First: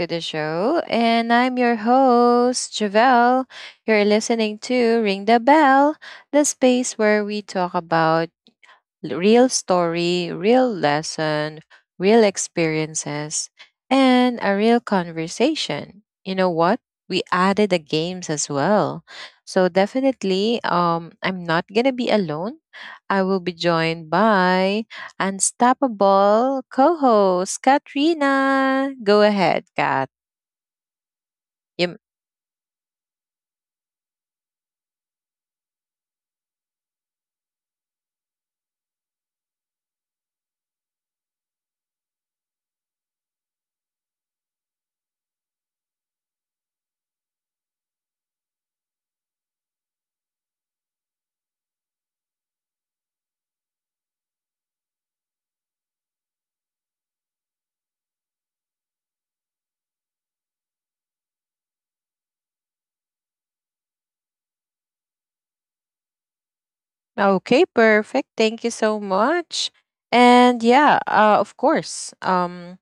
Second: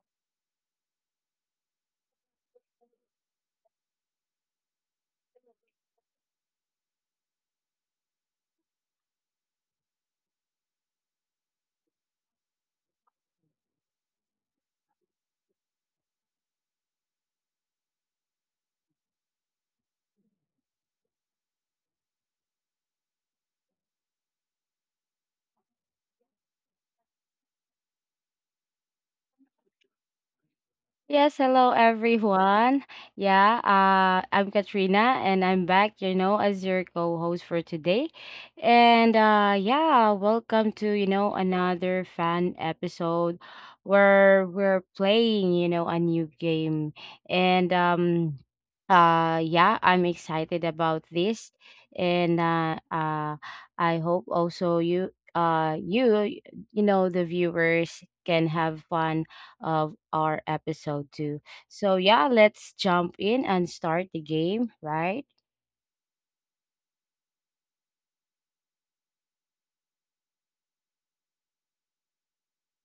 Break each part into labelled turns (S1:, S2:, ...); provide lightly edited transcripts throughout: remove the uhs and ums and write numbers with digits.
S1: to the show. And I'm your host, Javelle. You're listening to Ring the Bell, the space where we talk about real story, real lesson, real experiences, and a real conversation. You know what? We added the games as well. So definitely, I'm not gonna be alone. I will be joined by unstoppable co-host Katrina. Go ahead, Kat.
S2: Yes, hello
S1: Yep.
S2: everyone. Yeah, I'm Katrina and I'm back, as your co-host for today. Welcome to, another fan episode where we're playing, a new game. And Yeah, I'm excited about this and I hope also you you know the viewers can have fun of our episode two. So yeah, let's jump in and start the game, right?
S1: Okay, perfect. Thank you so much. And yeah, of course.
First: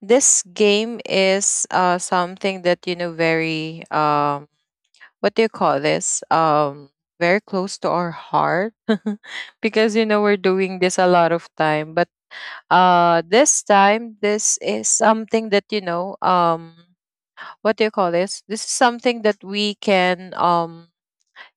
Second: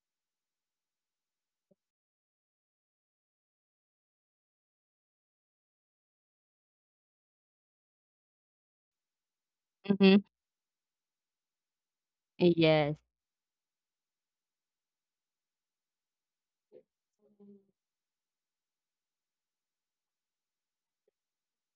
S1: This game is something that you know very what do you call this very close to our heart because you know
S2: Mm-hmm.
S1: we're doing this a lot of time but
S2: Yes.
S1: this time this is something that you know what do you call this, this is something that we can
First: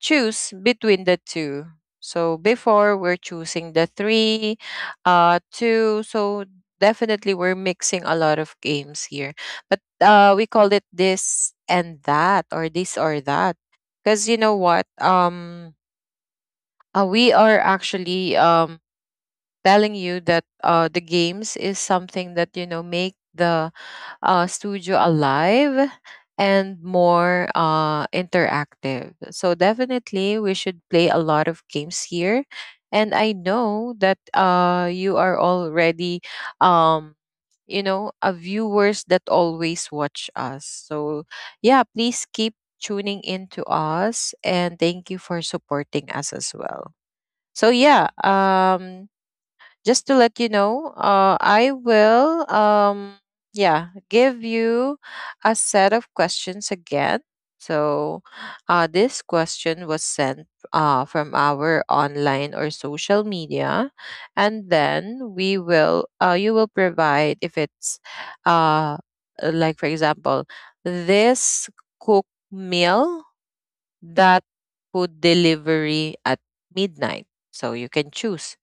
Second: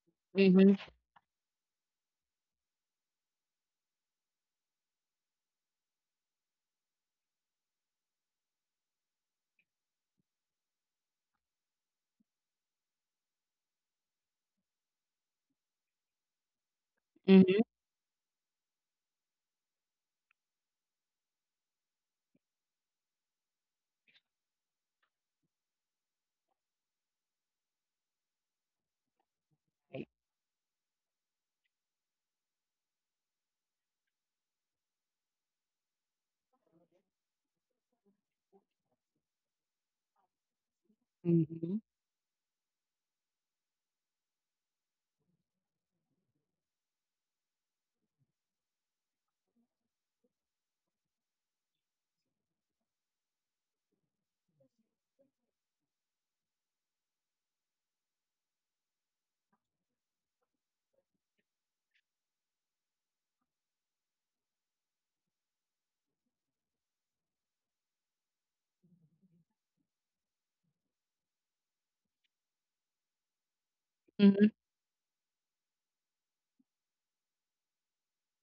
S1: choose
S2: Mm-hmm.
S1: between the two. So before we're choosing the three, two. So definitely we're mixing a lot of games here, but we call it this and that, or this or that, because you know what. We are
S2: Mm-hmm.
S1: actually telling you that the games is something that you know make the studio alive and more interactive. So definitely, we should play a lot of games here. And I know that you are already, um, you know, a viewers that always watch us. So yeah,
S2: Mm-hmm.
S1: please keep tuning in to us, and thank you for supporting us as well. So yeah, just to let you know, I will, yeah, give you a set of questions again. So, this question was sent from our online or social media, and then we will, you will provide if it's, uh, like for example, this cook meal, that
S2: Mm-hmm.
S1: food delivery at midnight. So you can choose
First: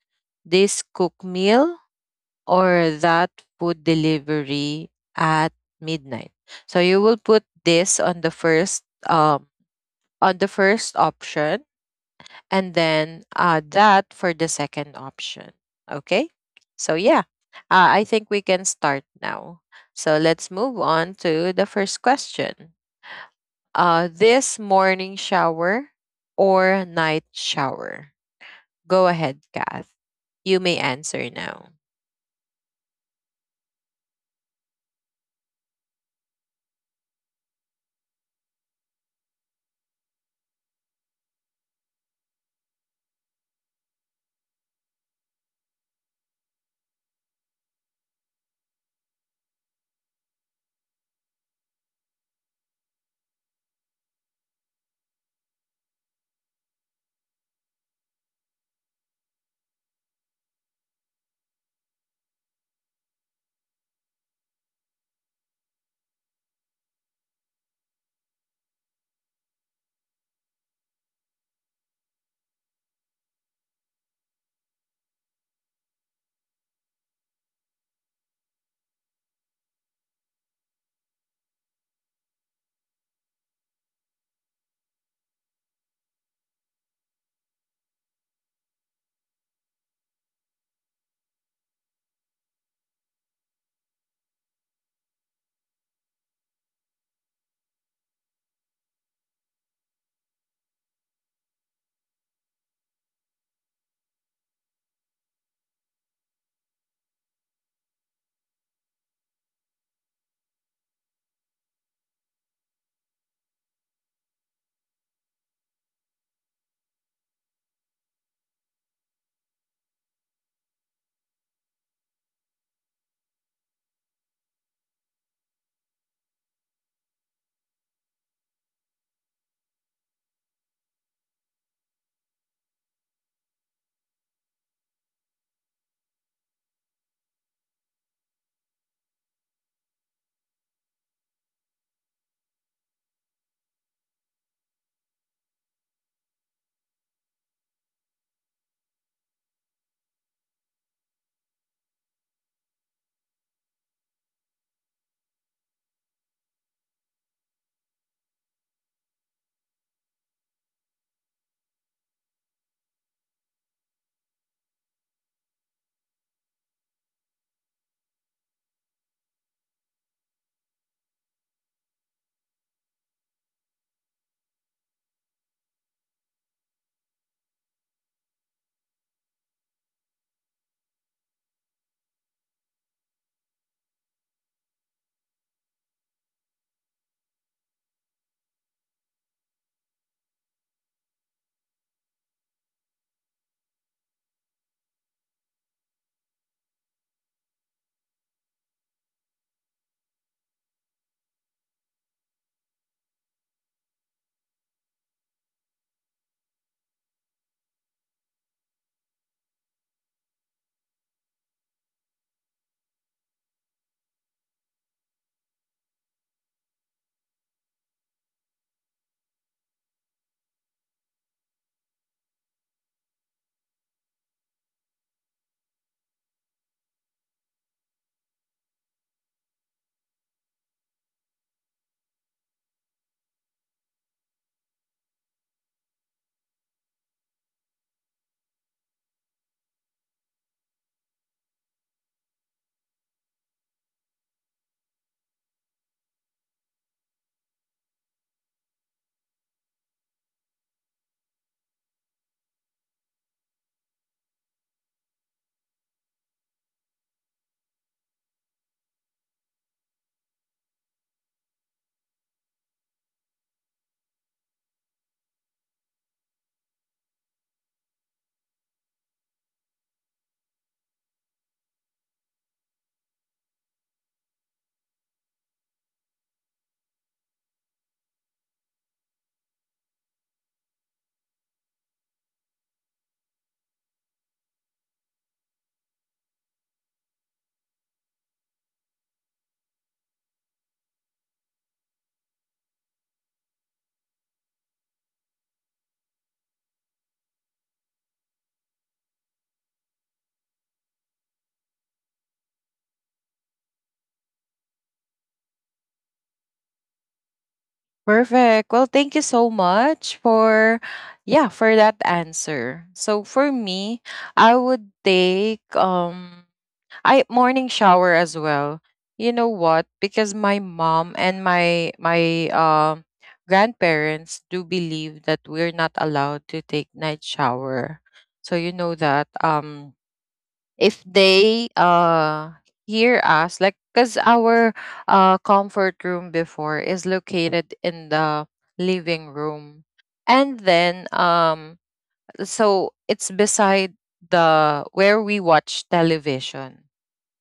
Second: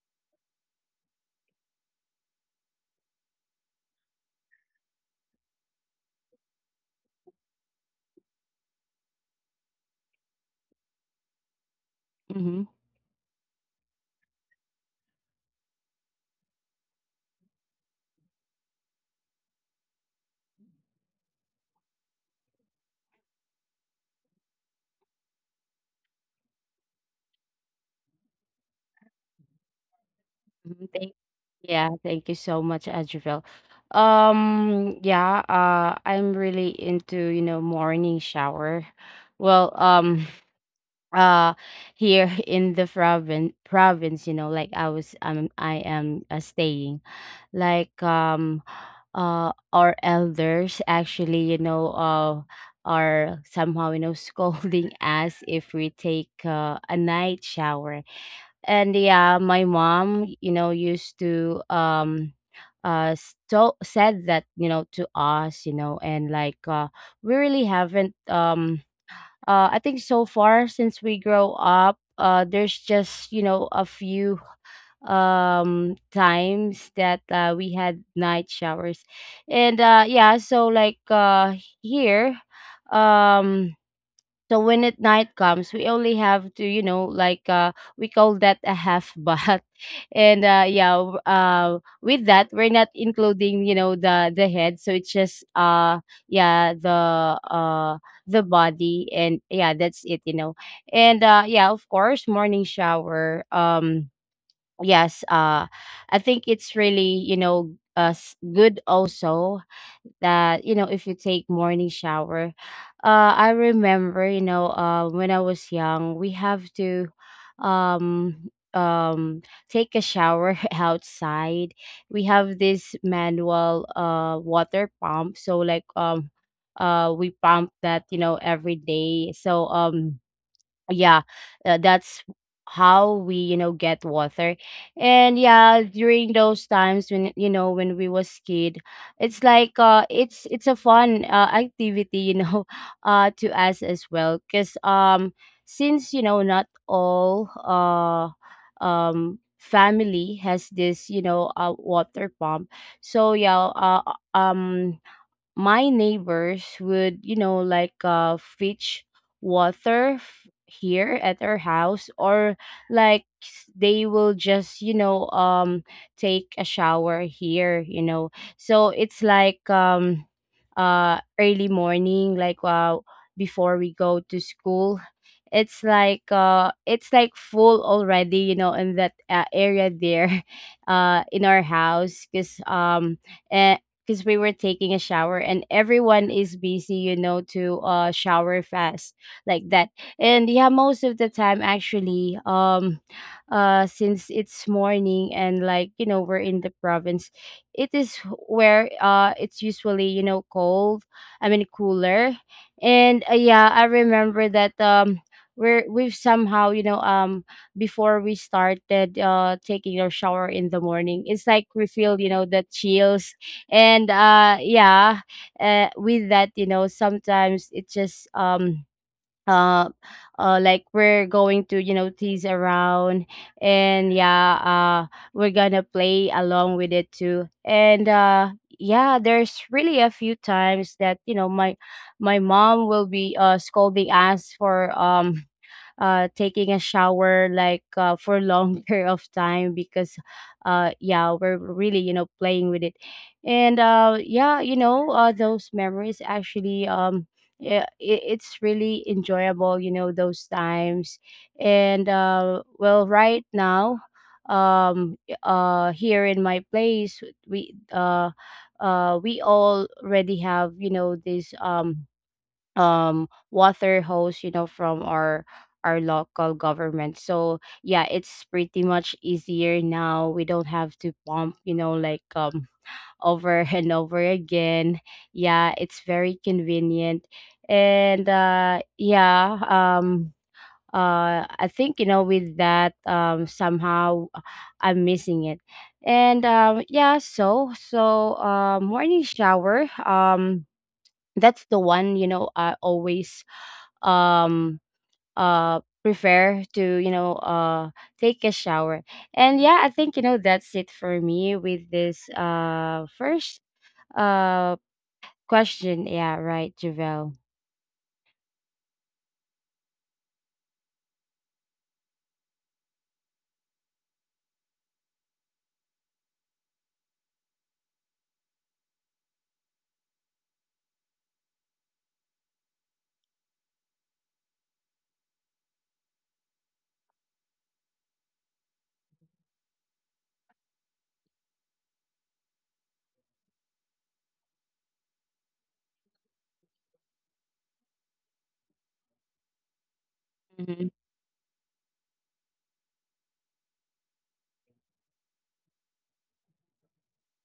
S1: this cook meal or that food delivery at midnight. So you will put this on the first option,
S2: Mm-hmm.
S1: and then that for the second option. Okay? So yeah. I think we can start now. So let's move on to the first question. This morning shower or night shower? Go ahead, Kath. You may
S2: hmm Thank,
S1: answer now.
S2: yeah, thank you so much, Adriel. Yeah, I'm really into, morning shower. Well, uh, here in the province, like I am staying. like um our elders actually are somehow scolding us if we take a night shower. And yeah, my mom used to uh said that to us, and we really haven't. I think so far since we grow up, there's just a few times that, we had night showers. And yeah so like Here, um so when at night comes, we only have to, we call that a half bath. With that, we're not including, the head. So it's just yeah the uh the body, and yeah, that's it, and of course, morning shower. Yes uh I think it's really, good also that, if you take morning shower. I remember, when I was young, we have to um um take a shower outside. We have this manual water pump, so we pump that, every day. Yeah that's how we, get water. And yeah, during those times, when you know when we was kid, it's like it's a fun, activity, to us as well, because, since, not all family has this, water pump. so yeah uh, um my neighbors would, fetch water here at our house, or like they will just, take a shower here, you know. So it's like, early morning, before we go to school. It's like, it's like full already, you know, in that, area there in our house, cuz eh, because we were taking a shower and everyone is busy, you know, to shower fast like that. And yeah, most of the time actually, since it's morning and, like, you know, we're in the province, it is where, it's usually, you know, cold, I mean cooler. And yeah, I remember that, we've somehow, you know, before we started taking our shower in the morning, it's like we feel, you know, the chills. And yeah With that, you know, sometimes it just, uh, like we're going to, you know, tease around. And yeah, we're gonna play along with it too. And yeah There's really a few times that, you know, my mom will be scolding us for, taking a shower, like, for longer of time, because yeah, we're really, you know, playing with it. And yeah You know, those memories actually, yeah, it's really enjoyable, you know, those times. And Well, right now, um here in my place, we uh we already have, you know, this, water hose, you know, from our local government. So yeah, it's pretty much easier now. We don't have to pump, you know, like, over and over again. Yeah, it's very convenient. And yeah I think, you know, with that, somehow, I'm missing it. And yeah so so Morning shower, that's the one, you know, I always, um prefer to, take a shower. And yeah, I think, you know, that's it for me with this, first, uh question. Yeah, right, Javel?
S1: Perfect. Well, thank you so much for yeah, for that answer. So for me, I would take I morning shower as well. You know what? Because my mom and my grandparents do believe that we're not allowed to take night shower. So you know that if they hear us, like because our comfort room before is located in the living room, and
S2: Mm-hmm.
S1: then so it's beside the where we watch television.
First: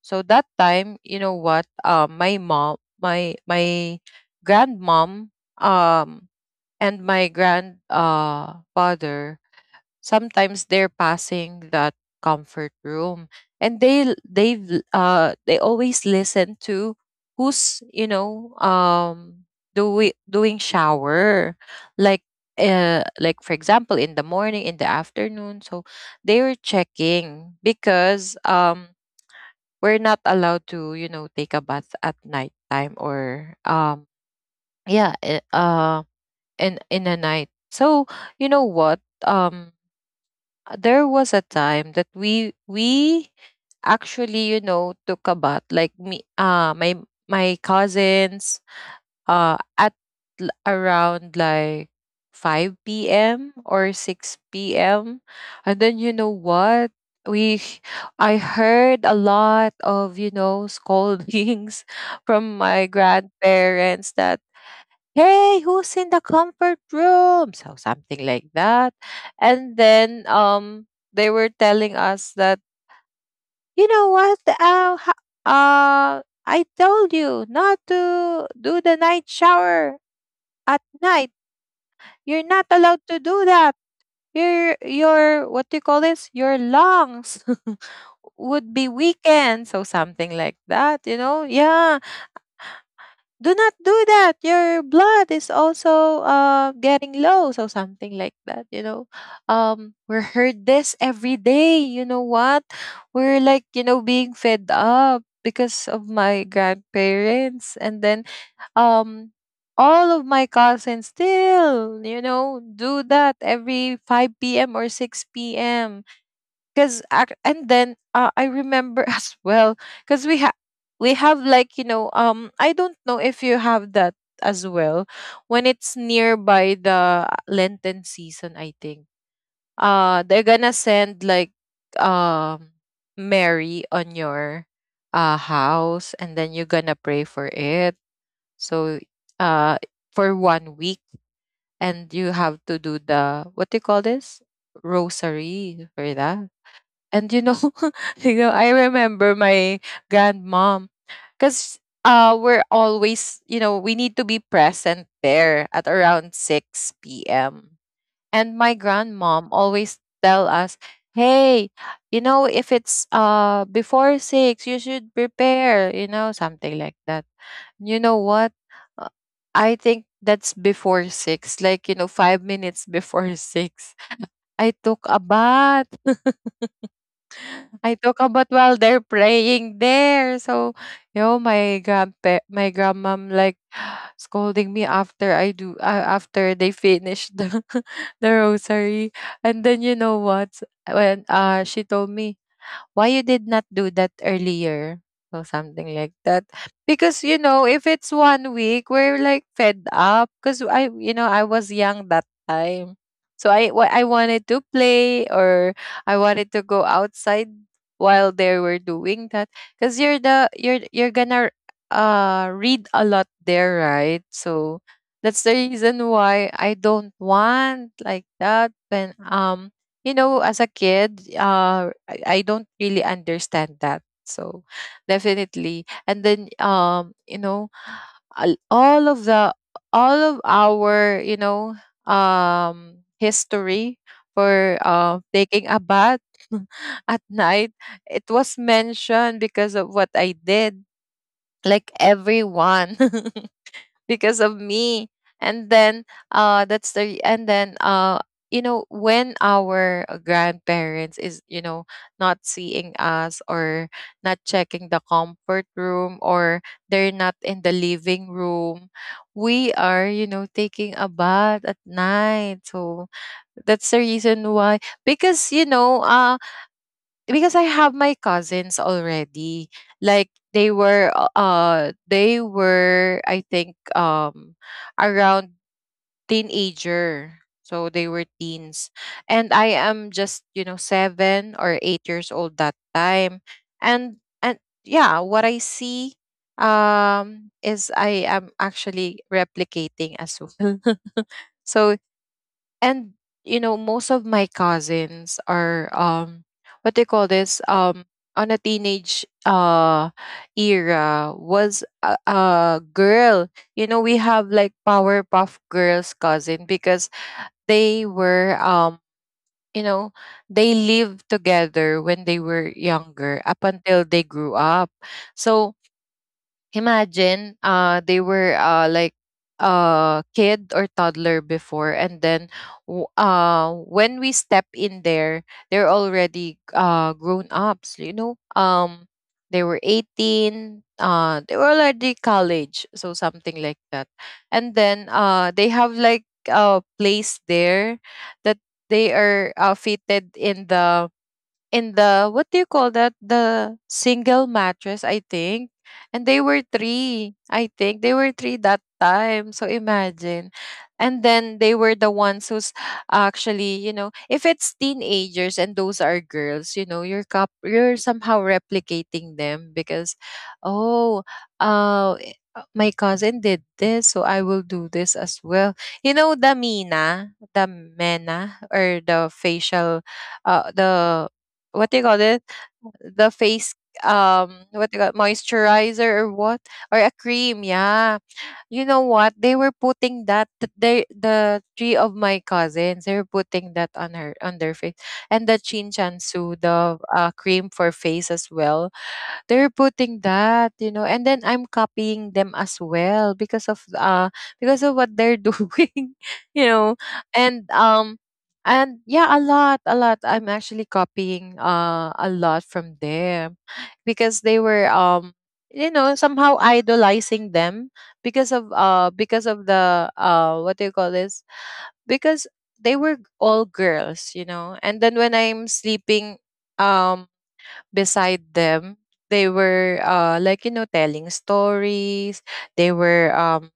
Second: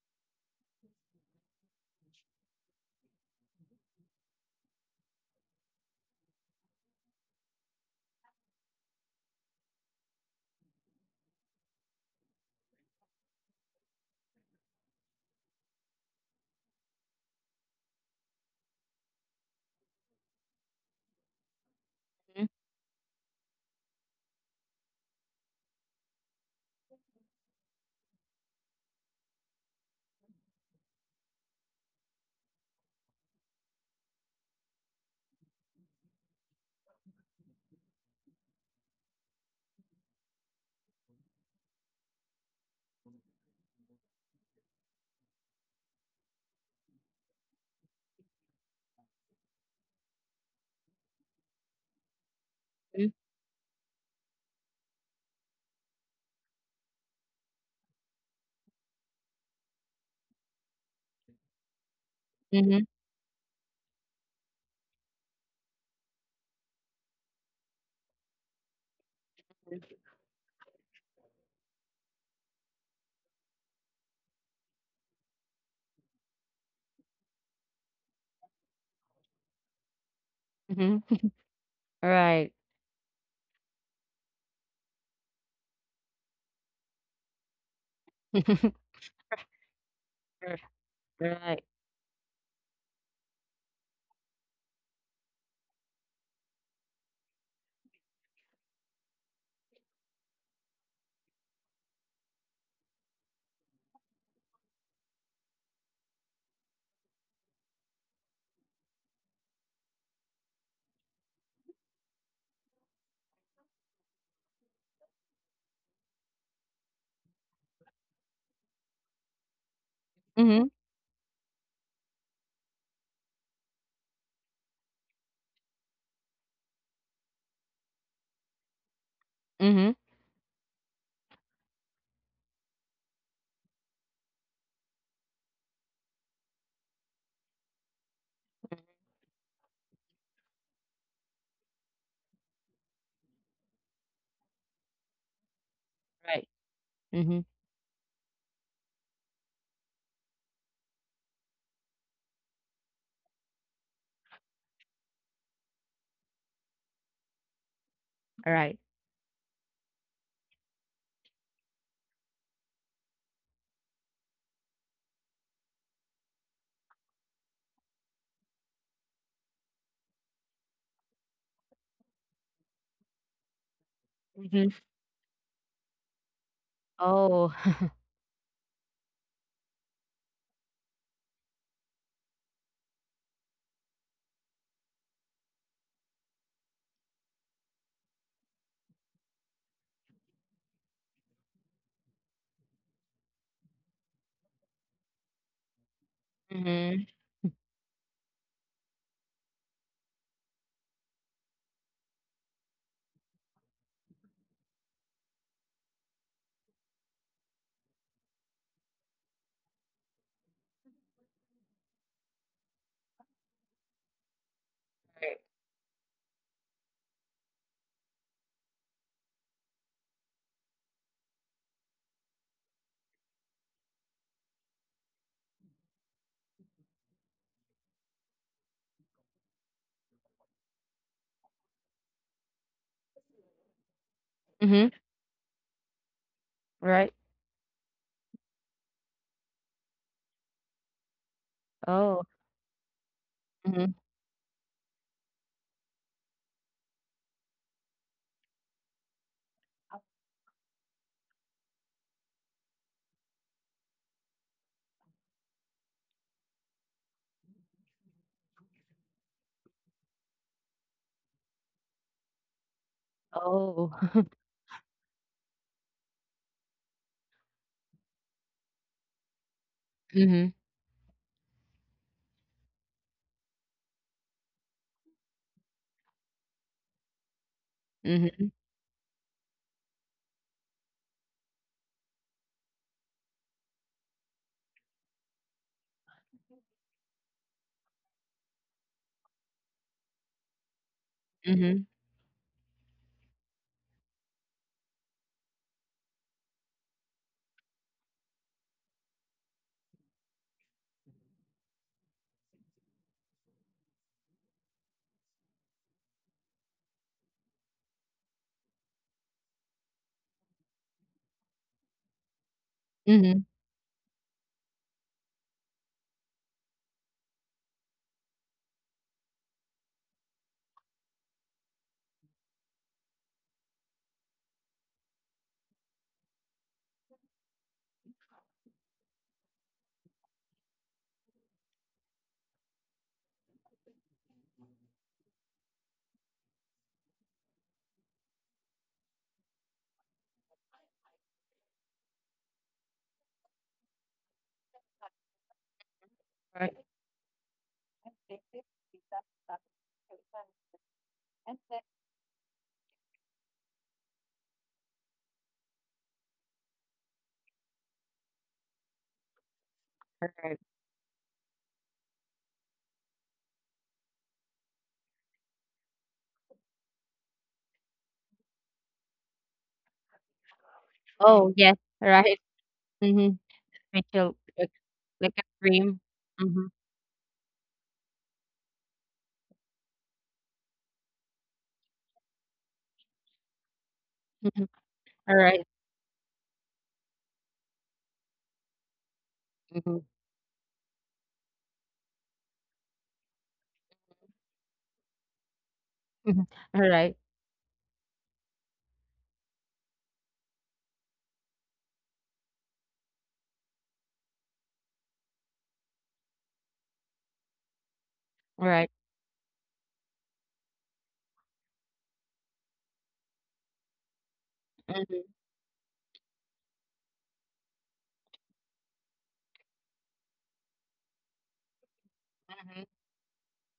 S1: So that time, you know what, my mom, my grandmom, um and my grand father, sometimes they're passing that comfort room, and they they always listen to who's you know doing shower, like like for example in the morning, in the afternoon. So they were checking, because we're not allowed to you know take a bath at nighttime or yeah in the night. So you know what, um there was a time that we actually you know took a bath, like me, my cousins, at around like 5 p.m. or 6 p.m. And then you know what, we h- I heard a lot of you know scoldings from
S2: Mm-hmm.
S1: my grandparents that hey, who's in the comfort room, so something like that. And then they were telling us that you know what, I told you not to do the night shower at
S2: Mm-hmm.
S1: night, you're
S2: Right.
S1: not allowed to do that. Your what do you call this, your lungs would be weakened, so something like that, you know.
S2: Right.
S1: Yeah, do not do that, your blood is also getting low, so something like that, you know. We're heard this every day, you know what, we're like you know being fed up because of my grandparents. And then um all of my cousins still you know do that every 5 p.m or 6 p.m. And then I remember as well, because
S2: Mm-hmm.
S1: we have like you know I don't know if you have that as well, when it's nearby the Lenten season, I think
S2: Mm-hmm.
S1: they're gonna send like um Mary on your house and then you're gonna pray for it. So uh for 1 week, and you have to do the what do you call this, rosary for that.
S2: Right.
S1: And
S2: Mm-hmm.
S1: you know, you know, I remember my grandmom, because we're always, you know, we need to be present there at around 6 p.m. And my
S2: Right.
S1: grandmom always tell us, "Hey, you know, if it's before 6, you should prepare, you know, something like that." You know what? Uh, I think that's before 6, like, you know, 5 minutes before 6.
S2: Mm-hmm.
S1: I took a bath.
S2: Oh.
S1: I talk about while they're praying there. So, you know, my grandpa, my grandmom like scolding me after I do, after they finish the, the rosary. And then you know what? When she told me, why you did not do that earlier, or something like that.
S2: Mm-hmm.
S1: Because you know if it's 1 week, we're like fed up, because I, you know, I was young that time, so I wanted to play, or I wanted to go outside while they were doing that, because you're the you're gonna read a lot there, right? So
S2: Right.
S1: that's the reason why I don't want like that. When you know, as a kid, I don't really understand that. So definitely. And then you know, all of the all of our, you know, history for
S2: Mm-hmm.
S1: taking a bath
S2: Right.
S1: at night, it was mentioned because of what I did. Like
S2: Oh.
S1: everyone.
S2: Mm-hmm.
S1: Because of me. And then that's the and then you know when our grandparents is you know not seeing us or not checking the comfort room, or they're not in the living room, we are you know taking a bath at night. So
S2: Oh.
S1: that's the reason why. Because you know, because I have my cousins already. Like
S2: Mm-hmm.
S1: they were I think around teenager. So they were
S2: Mm-hmm.
S1: teens. And I am just, you know, 7 or 8 years old that time. And yeah, what I see is I am actually replicating as well.
S2: Mm-hmm.
S1: So, and you know most of my cousins are what they call this, on a teenage era was a girl. You know, we have like powerpuff girls cousin, because they were you know, they lived together when they were younger
S2: Mm-hmm.
S1: up until they grew up. So imagine, they were like a kid or toddler before, and then when we step in there, they're already grown ups, you know, they were 18, they were already college, so something like that. And then they have like a place there that they are fitted in the what do you call that, the single mattress I think. And they were
S2: Right.
S1: three, I think they were three that time, so imagine. And then they were the ones who's actually you know, if it's teenagers and those are girls, you know, you're somehow replicating them because,
S2: Correct.
S1: oh, my cousin did this, so I will do this as well. You know the mina, the mena, or the facial, the
S2: Oh, yes,
S1: what do you call
S2: right.
S1: it? The
S2: Mm-hmm.
S1: face,
S2: Rachel,
S1: what do you call,
S2: like a dream.
S1: moisturizer, or what,
S2: Mm-hmm.
S1: or a cream, yeah. You know what, they were putting that, the three of my cousins, they were putting that on her, on
S2: Mm-hmm.
S1: their face.
S2: All
S1: And the
S2: right.
S1: chin chansu, the cream for face as well, they're
S2: Mm-hmm.
S1: putting that, you know, and then I'm copying them as well, because of what they're doing,
S2: Mm-hmm.
S1: you
S2: All
S1: know.
S2: right.
S1: And um and yeah, a lot, a lot. I'm actually copying a lot from them, because they were you know somehow idolizing them,
S2: All right.
S1: because of the what do you call this, because they were all girls, you know. And then
S2: Mm-hmm.
S1: when I'm sleeping um beside them, they were like, you know, telling stories,
S2: Mm-hmm.
S1: they were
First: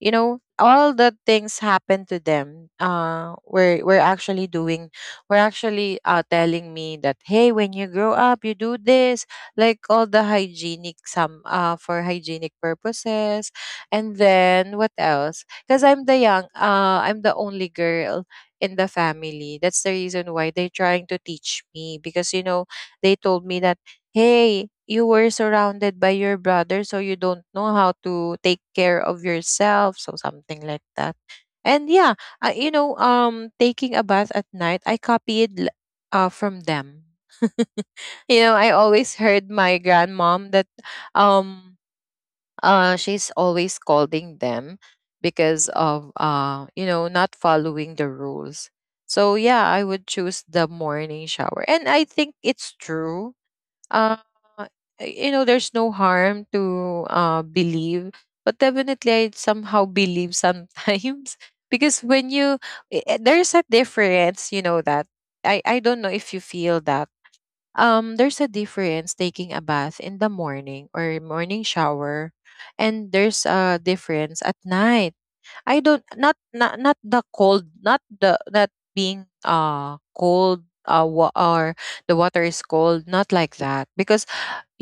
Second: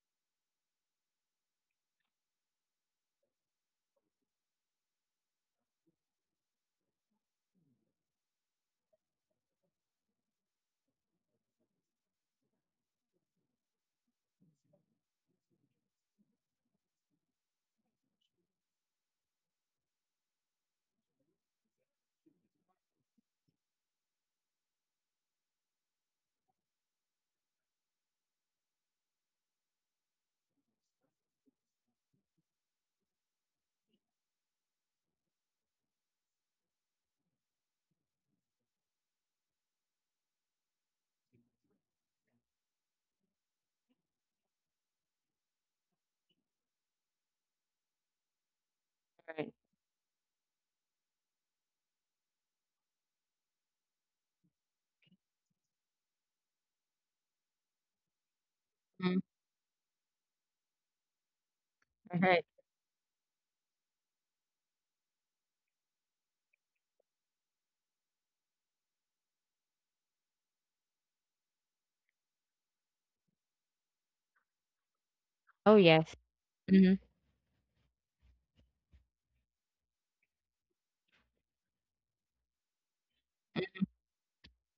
S1: you know all the things happened to them we're actually doing. We're actually telling me that hey, when you grow up you do this, like all the hygienic some for hygienic purposes. And then what else, because I'm the young, I'm the only girl in the family, that's the reason why they're trying to teach me. Because you know, they told me that, hey, you were surrounded by your brother, so you don't know how to take care of yourself, so something like that. And yeah, taking a bath at night, I copied from them. I always heard my grandmom that um she's always scolding them because of not following the rules. So
S2: All right.
S1: yeah, I would choose the morning shower. And I think it's true. uh, there's no harm to believe, but definitely
S2: Mm-hmm.
S1: I somehow believe sometimes. because
S2: All
S1: when
S2: right.
S1: you I- there's a difference, you know that. I don't know if you feel that. There's a difference taking a bath in the morning, or morning shower, and there's a difference at night.
S2: Oh,
S1: I don't
S2: yes.
S1: Not
S2: Mm-hmm.
S1: the cold, not the, not being cold wa- or the water is cold, not like that. Because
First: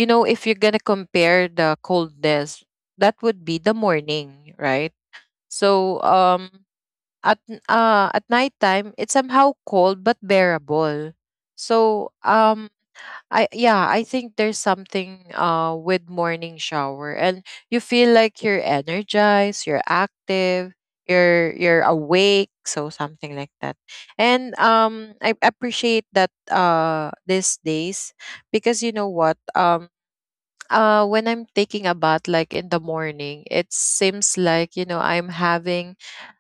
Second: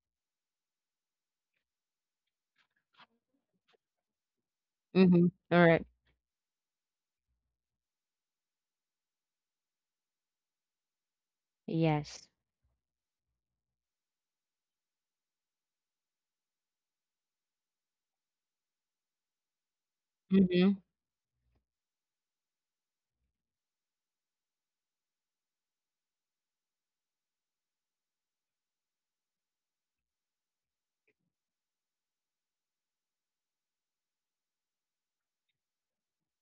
S1: you know, if you're gonna compare the coldness, that would be the morning, right?
S2: Mm-hmm. All right.
S1: So um at nighttime, it's somehow cold but bearable. So
S2: Yes.
S1: um I think there's something with morning shower, and you feel like you're energized, you're active,
S2: Mm-hmm.
S1: you're awake, so something like that. And I appreciate that these days, because you know what? When I'm taking a bath, like in the morning, it seems like, you know, I'm having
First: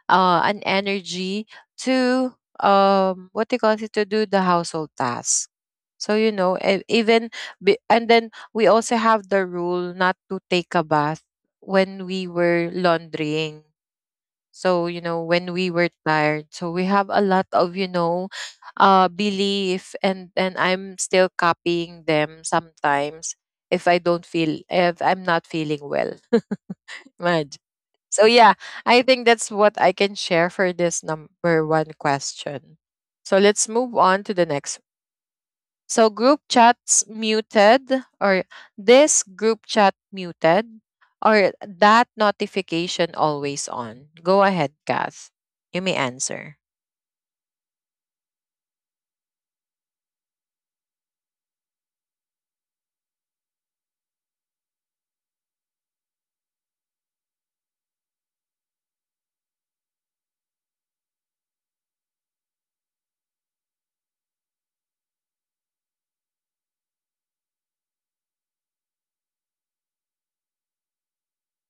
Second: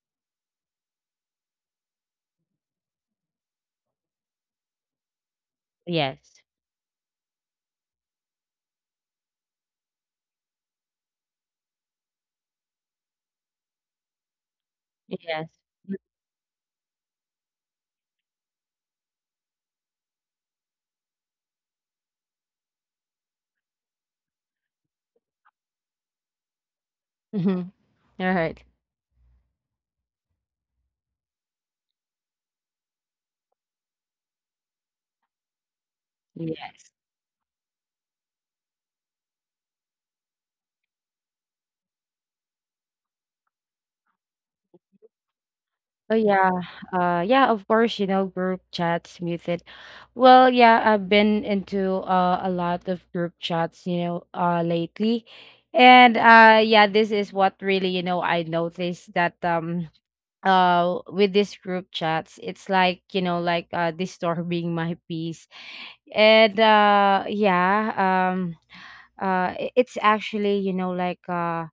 S1: an energy to, what do you call it, to do the household task. So, you
S2: Yes.
S1: know, and then we also have the rule not to take a bath when we were laundrying. So, you know, when
S2: Yes.
S1: we were tired, so we have a lot of, you know, belief. And I'm still copying them sometimes if I'm not feeling well. Imagine.
S2: Mm-hmm.
S1: So
S2: All
S1: yeah,
S2: right.
S1: I think that's what I can share for this number one question. So let's move on to the next. So, group
S2: Yes.
S1: chats muted, or this group chat muted, or that notification always on? Go ahead, Kath. You may
S2: Oh yeah,
S1: answer.
S2: yeah. Of course, you know, group chats, muted. Well, yeah, I've been into, a lot of group chats, lately, and yeah, this is what really, you know, I noticed that, with these group chats, it's like, you know, like, disturbing my peace, and yeah, um it's actually, you know, like, uh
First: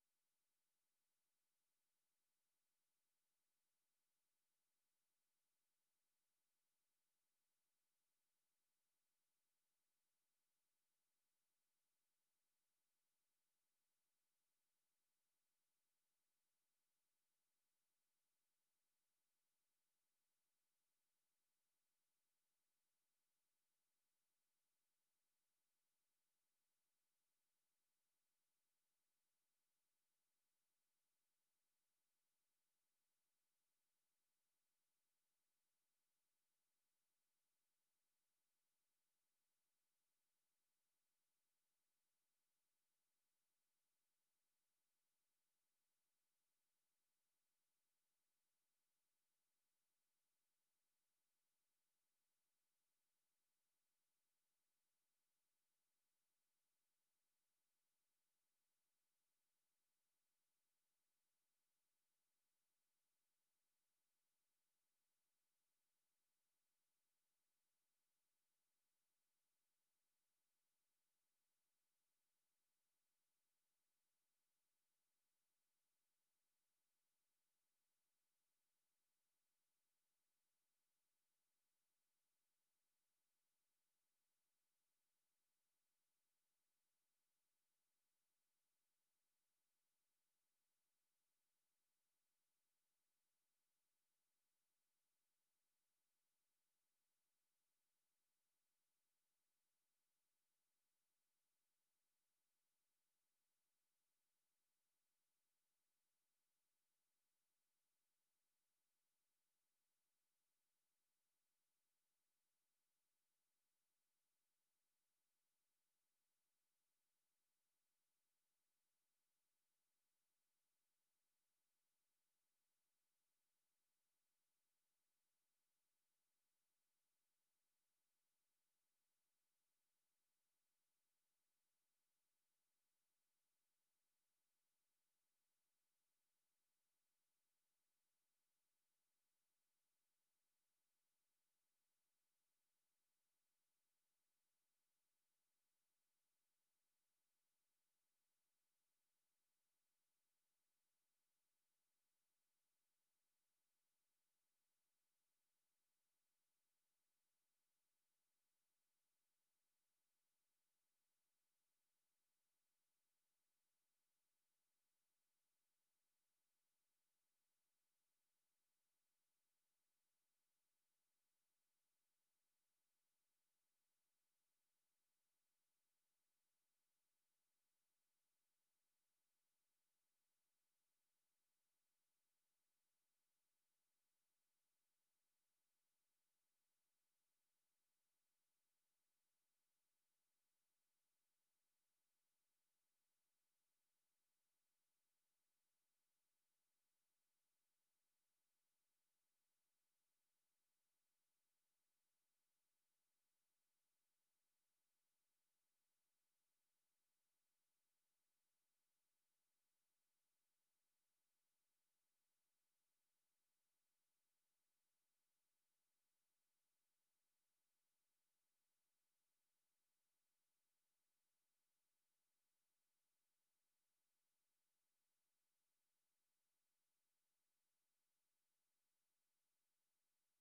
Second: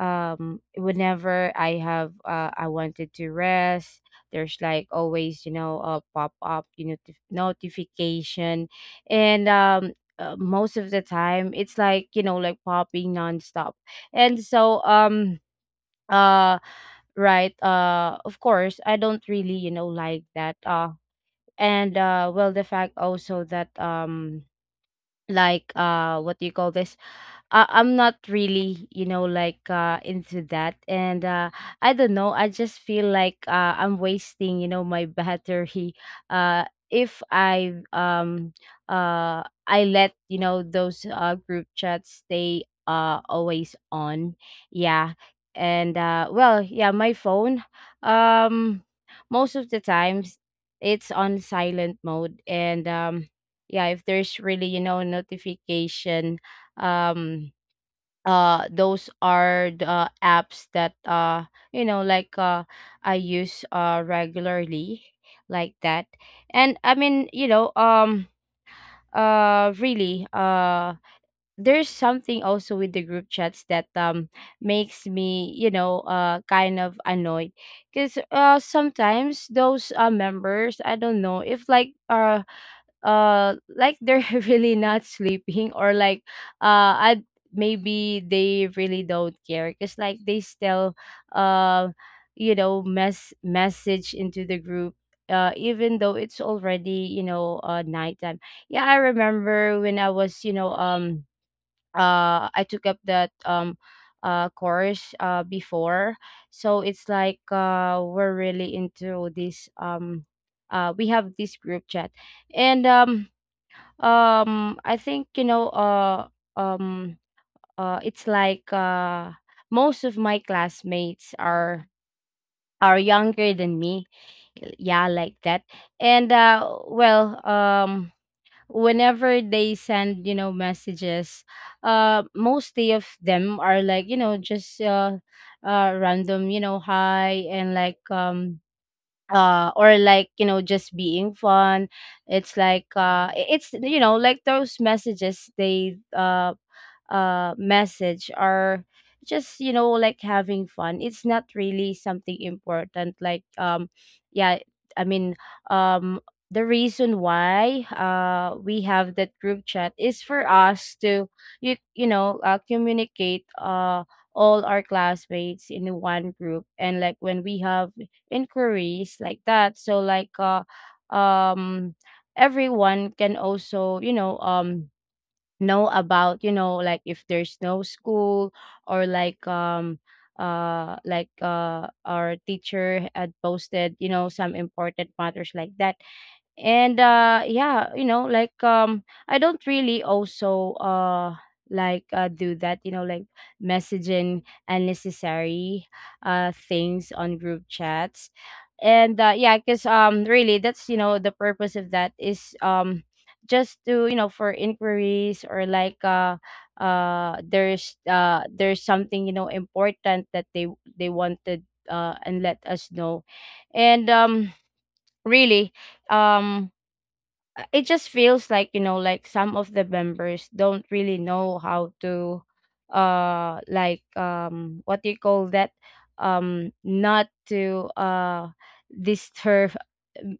S2: um whenever I have, I wanted to rest, there's like always, you know, a pop up, you know, notification. And most of the time, it's like, you know, like popping nonstop. And so uh right, of course, I don't really, you know, like that. And Well, the fact also that, like, what do you call this, I'm not really, you know, like, into that. And I don't know, I just feel like, I'm wasting, you know, my battery uh if I, uh I let, you know, those group chats stay, always on. Yeah. And well, yeah, my phone, um most of the times, it's on silent mode. And yeah, if there's really, you know, notification, um those are the, apps that, you know, like, I use regularly like that. And I mean, you know, really, there's something also with the group chats that, makes me, you know, kind of annoyed, because sometimes those, members, I don't know if like, like they're really not sleeping, or like I maybe they really don't care, because like they still, uh you know, message into the group, even though it's already, you know, nighttime. Yeah, I remember when I was, you know, I took up that, course, before. So it's like, we're really into this, we have this group chat. And I think, you know, um it's like, most of my classmates are younger than me, yeah, like that. And well, whenever they send, you know, messages, mostly of them are like, you know, just, random, you know, hi, and like, or like, you know, just being fun. It's like, it's, you know, like those messages, they message are just, you know, like having fun. It's not really something important, like, yeah, I mean, um the reason why we have that group chat is for us to you know, communicate, all our classmates in one group, and like when we have inquiries, like that. So like, um everyone can also, you know, know about, you know, like if there's no school, or like, like our teacher had posted, you know, some important matters like that. And yeah, you know, like, I don't really also, like, do that, you know, like messaging unnecessary things on group chats. And yeah, because, really, that's, you know, the purpose of that is, just to, you know, for inquiries, or like, there's, there's something, you know, important that they wanted, and let us know. And really, um it just feels like, you know, like some of the members don't really know how to, like, what do you call that, not to, disturb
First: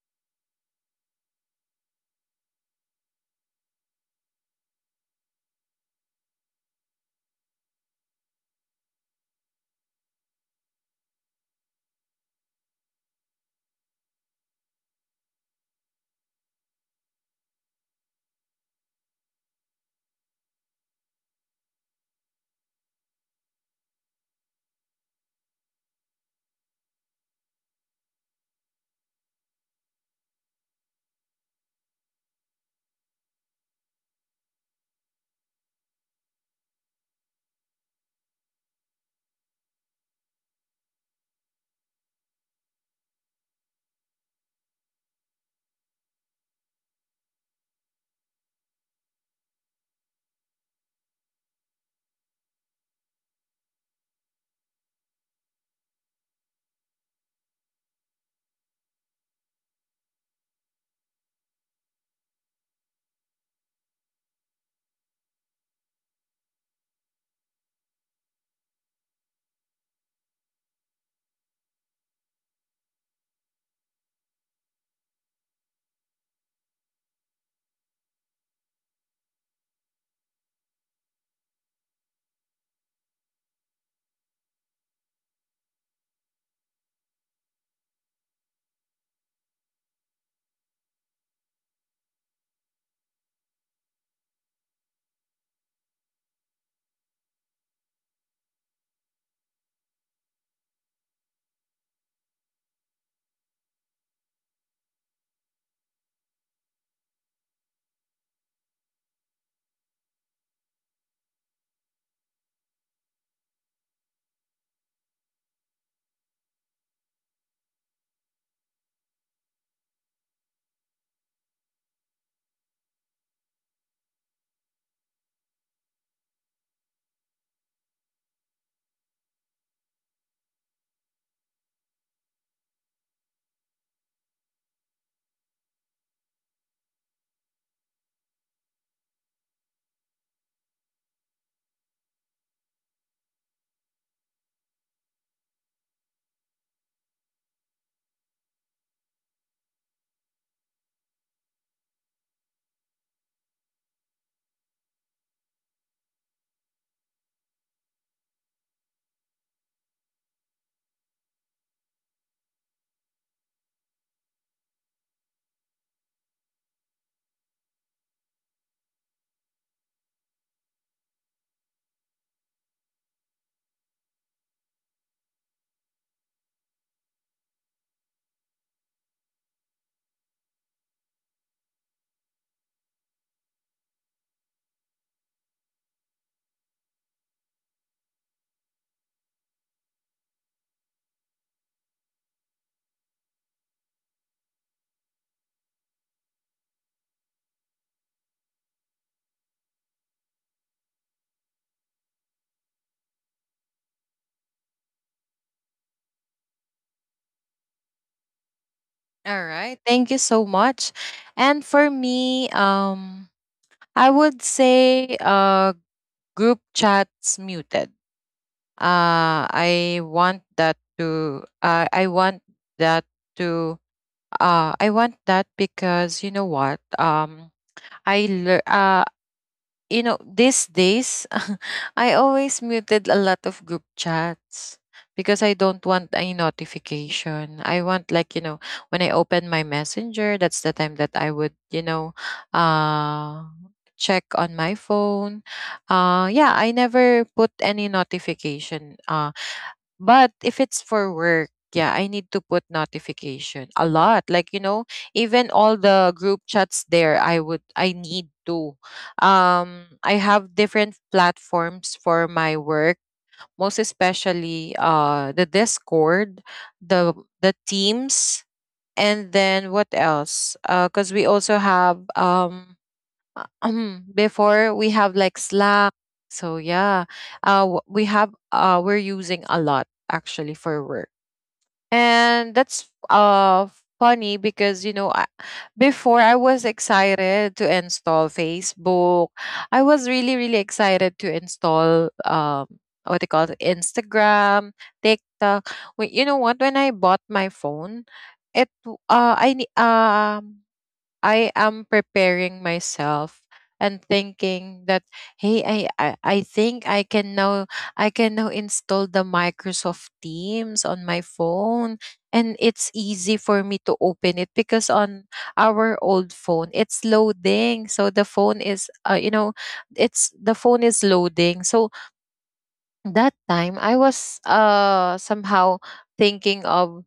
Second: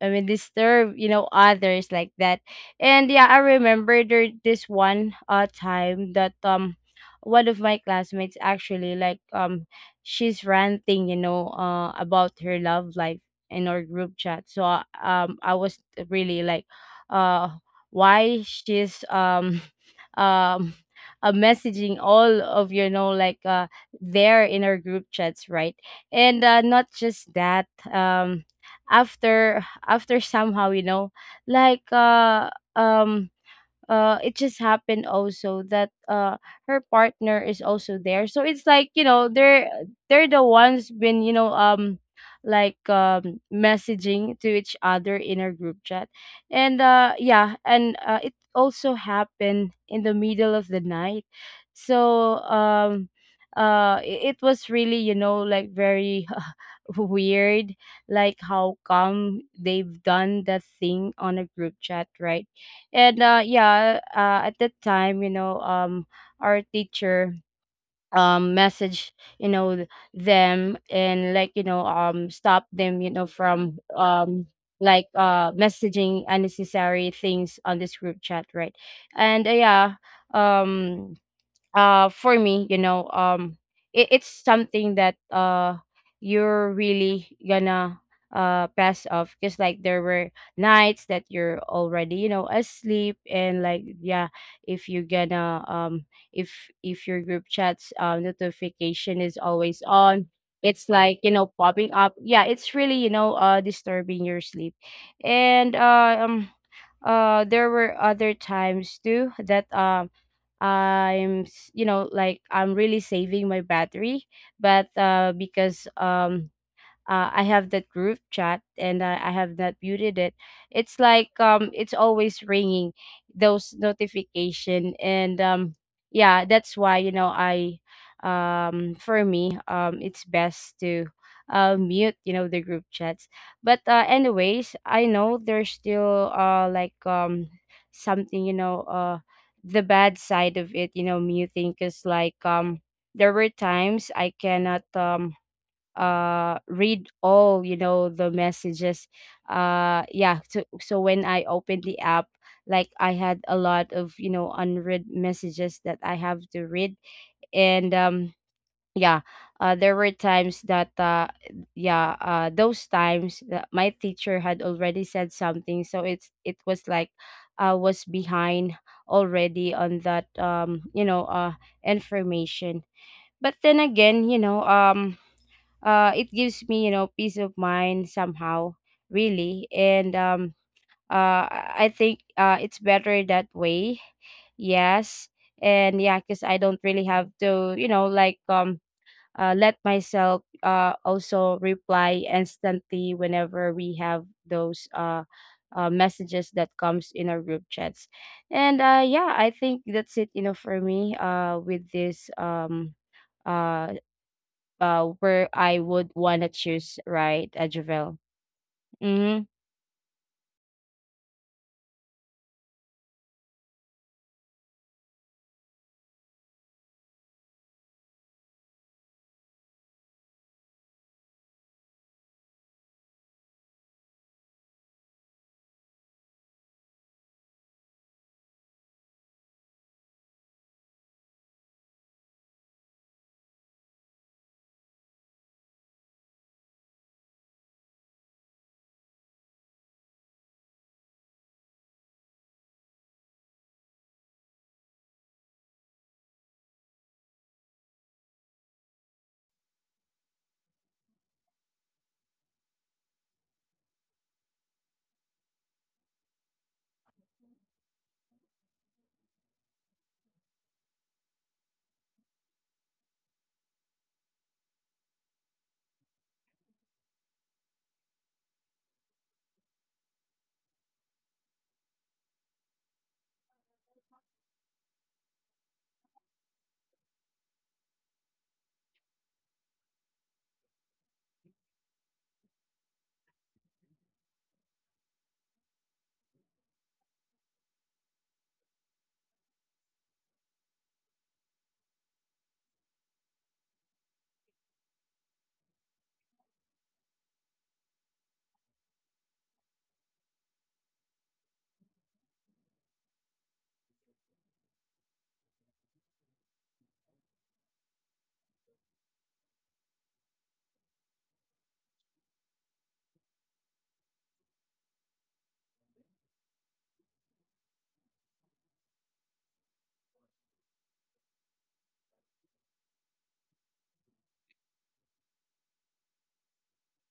S2: I mean, disturb, you know, others, like that. And yeah, I remember there this one, time that, one of my classmates actually, like, she's ranting, you know, about her love life in our group chat. So I was really like, uh why she's, um messaging all of, you know, like, there in our group chats, right? And not just that, um after somehow, you know, like, um it just happened also that, her partner is also there, so it's like, you know, they're the ones been, you know, like, messaging to each other in our group chat. And it also happened in the middle of the night. So um uh it, it, was really, you know, like very weird. Like, how come they've done that thing on a group chat, right? And yeah, at that time, you know, our teacher messaged, you know, them and, like, you know, stop them, you know, from like messaging unnecessary things on this group chat, right? And yeah, um for me, you know, it's something that you're really gonna pass off, because like there were nights that you're already, you know, asleep. And like, yeah, if you're gonna if if your group chats notification is always on, it's like, you know, popping up. Yeah, it's really, you know, disturbing your sleep. And There were other times too that, I'm, you know, like, I'm really saving my battery, but because, I have that group chat and I have not muted it. It's like, it's always ringing, those notification. And Yeah, that's why, you know, I, for me, it's best to mute, you know, the group chats. But anyways, I know there's still like, something, you know, the bad side of it, you know, muting, because like, there were times I cannot read all, you know, the messages. Yeah, so when I opened the app, like, I had a lot of, you know, unread messages that I have to read. And Yeah. There were times that yeah, those times that my teacher had already said something, so it was like I was behind already on that, you know, information. But then again, you know, it gives me, you know, peace of mind somehow, really. And I think it's better that way. Yes. And yeah, because I don't really have to, you know, like, let myself also reply instantly whenever we have those messages that comes in our group chats. And Yeah, I think that's it, you know, for me with this, uh where I would wanna choose, right, Javel?
S1: All
S2: Mhm.
S1: right, thank you so much. And for me, I would say group chats muted. I want that to. I want that to. I want that because you know what? I learn, you know, these days, I always muted a lot of group chats because I don't want any notification. I want, like, you know, when I open my messenger, that's the time that I would, you know, uh, check on my phone. Yeah, I never put any notification. But if it's for work, yeah, I need to put notification a lot. Like, you know, even all the group chats there, I would, I need to. I have different platforms for my work, most especially the Discord, the the Teams, and then what else? Because we also have before we have like Slack. So yeah, we have we're using a lot actually for work, and that's funny because you know before I was excited to install Facebook. I was really really excited to install what they call it, Instagram, TikTok. Wait, you know what? When I bought my phone, it w- I ne- I am preparing myself and thinking that, hey, I think I can now, I can now install the Microsoft Teams on my phone, and it's easy for me to open it because on our old phone it's loading, so the phone is, you know, it's the phone is loading. So that time I was somehow thinking of,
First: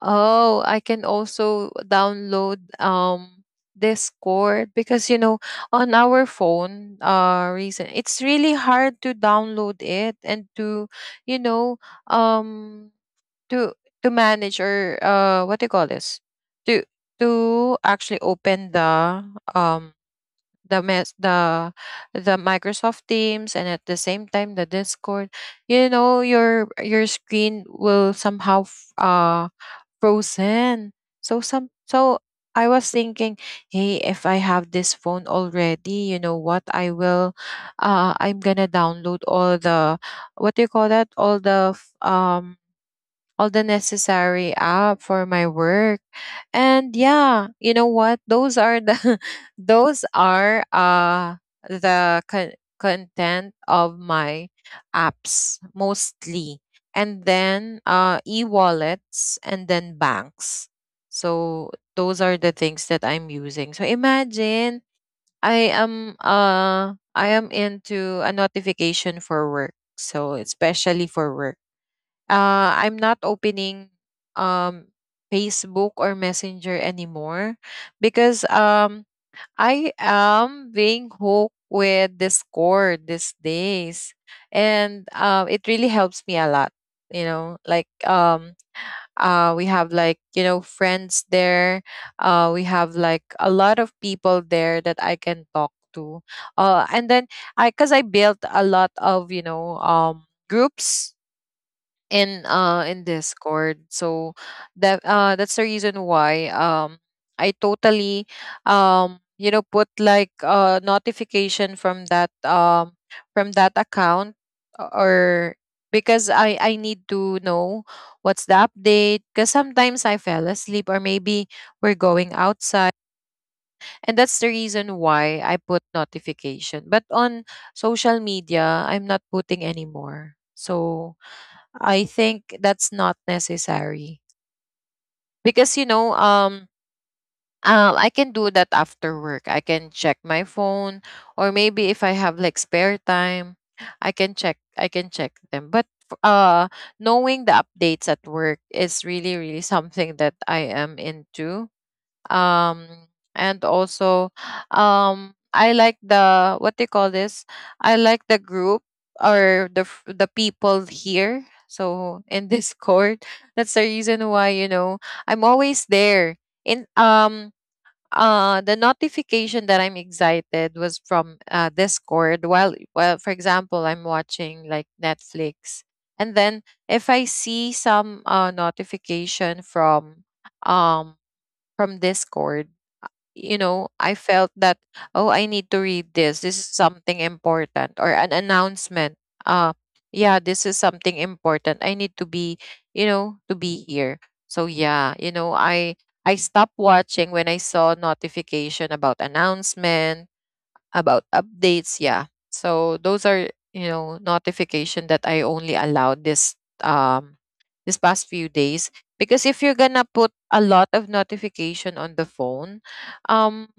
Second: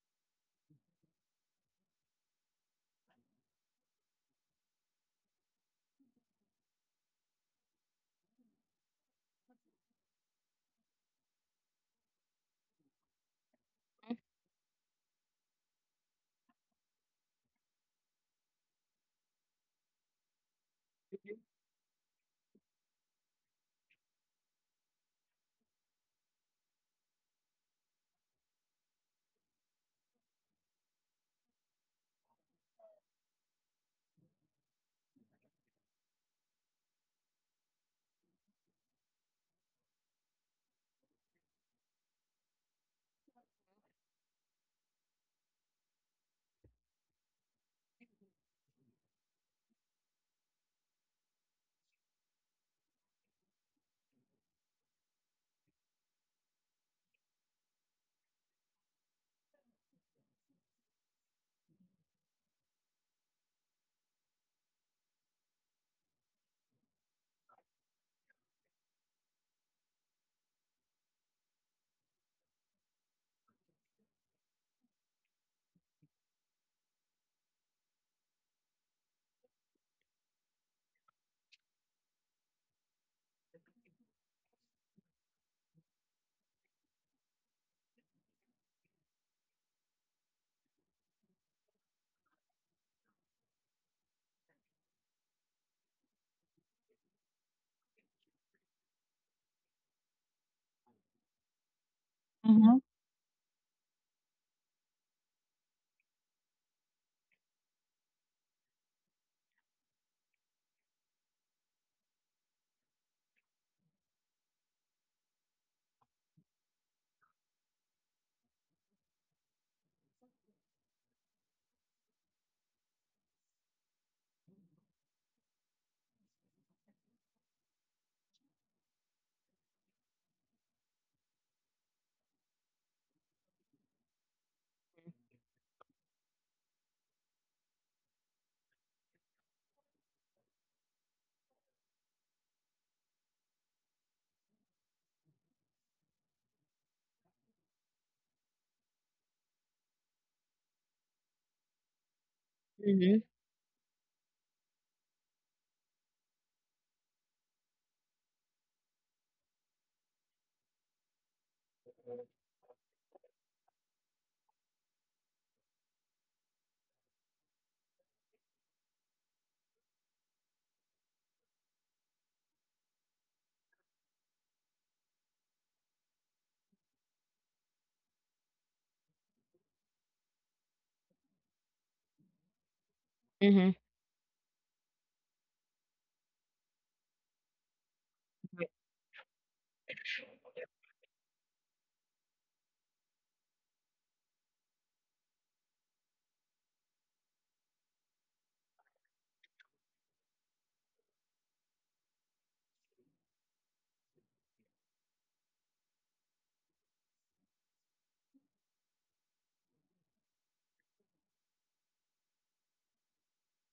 S1: oh, I can also download Discord, because you know on our phone reason it's really hard to download it and to, you know, um to to manage, or what do you call this, to to actually open the, um the mess the Microsoft Teams and at the same time the Discord, you know your screen will somehow frozen. So some so I was thinking, hey, if I have this phone already, you know what? I'm gonna download all the, what do you call that, all the all the necessary app for my work. And yeah, you know what? Those are the those are the content of my apps mostly. And then e-wallets and then banks. So those are the things that I'm using. So imagine, I am into a notification for work. So especially for work, I'm not opening, um, Facebook or Messenger anymore, because, I am being hooked with Discord these days, and it really helps me a lot. You know, like, we have like you know friends there. We have like a lot of people there that I can talk to. And then cause I built a lot of, you know, groups
S2: Mhm.
S1: in Discord. So that that's the reason why I totally you know put like a notification from that, from that account, or because I need to know what's the update, because sometimes I fell asleep or maybe we're going outside, and that's the reason why I put notification. But on social media, I'm not putting anymore. So I think that's not necessary, because you know, I can do that after work. I can check my phone, or maybe if I have like spare time, I can check, I can check them. But knowing the updates at work is really really something that I am into. um
S2: Mhm.
S1: and also, I like the, what they call this, I like the group, or the the people here, so in Discord, that's the reason why, you know, I'm always there in, the notification that I'm excited was from Discord. While, well, for example, I'm watching like Netflix, and then if I see some notification from, um from Discord, you
S2: Mhm.
S1: know, I felt that, oh, I need to read this. This is something important, or an announcement. Uh, yeah, this is something important. I need to be, you know, to be here. So yeah, you know, I stopped watching when I saw notification about announcement, about updates. Yeah. So those are, you know, notification that I only allowed this, um this past few days, because if you're gonna put a lot of notification on the phone, um,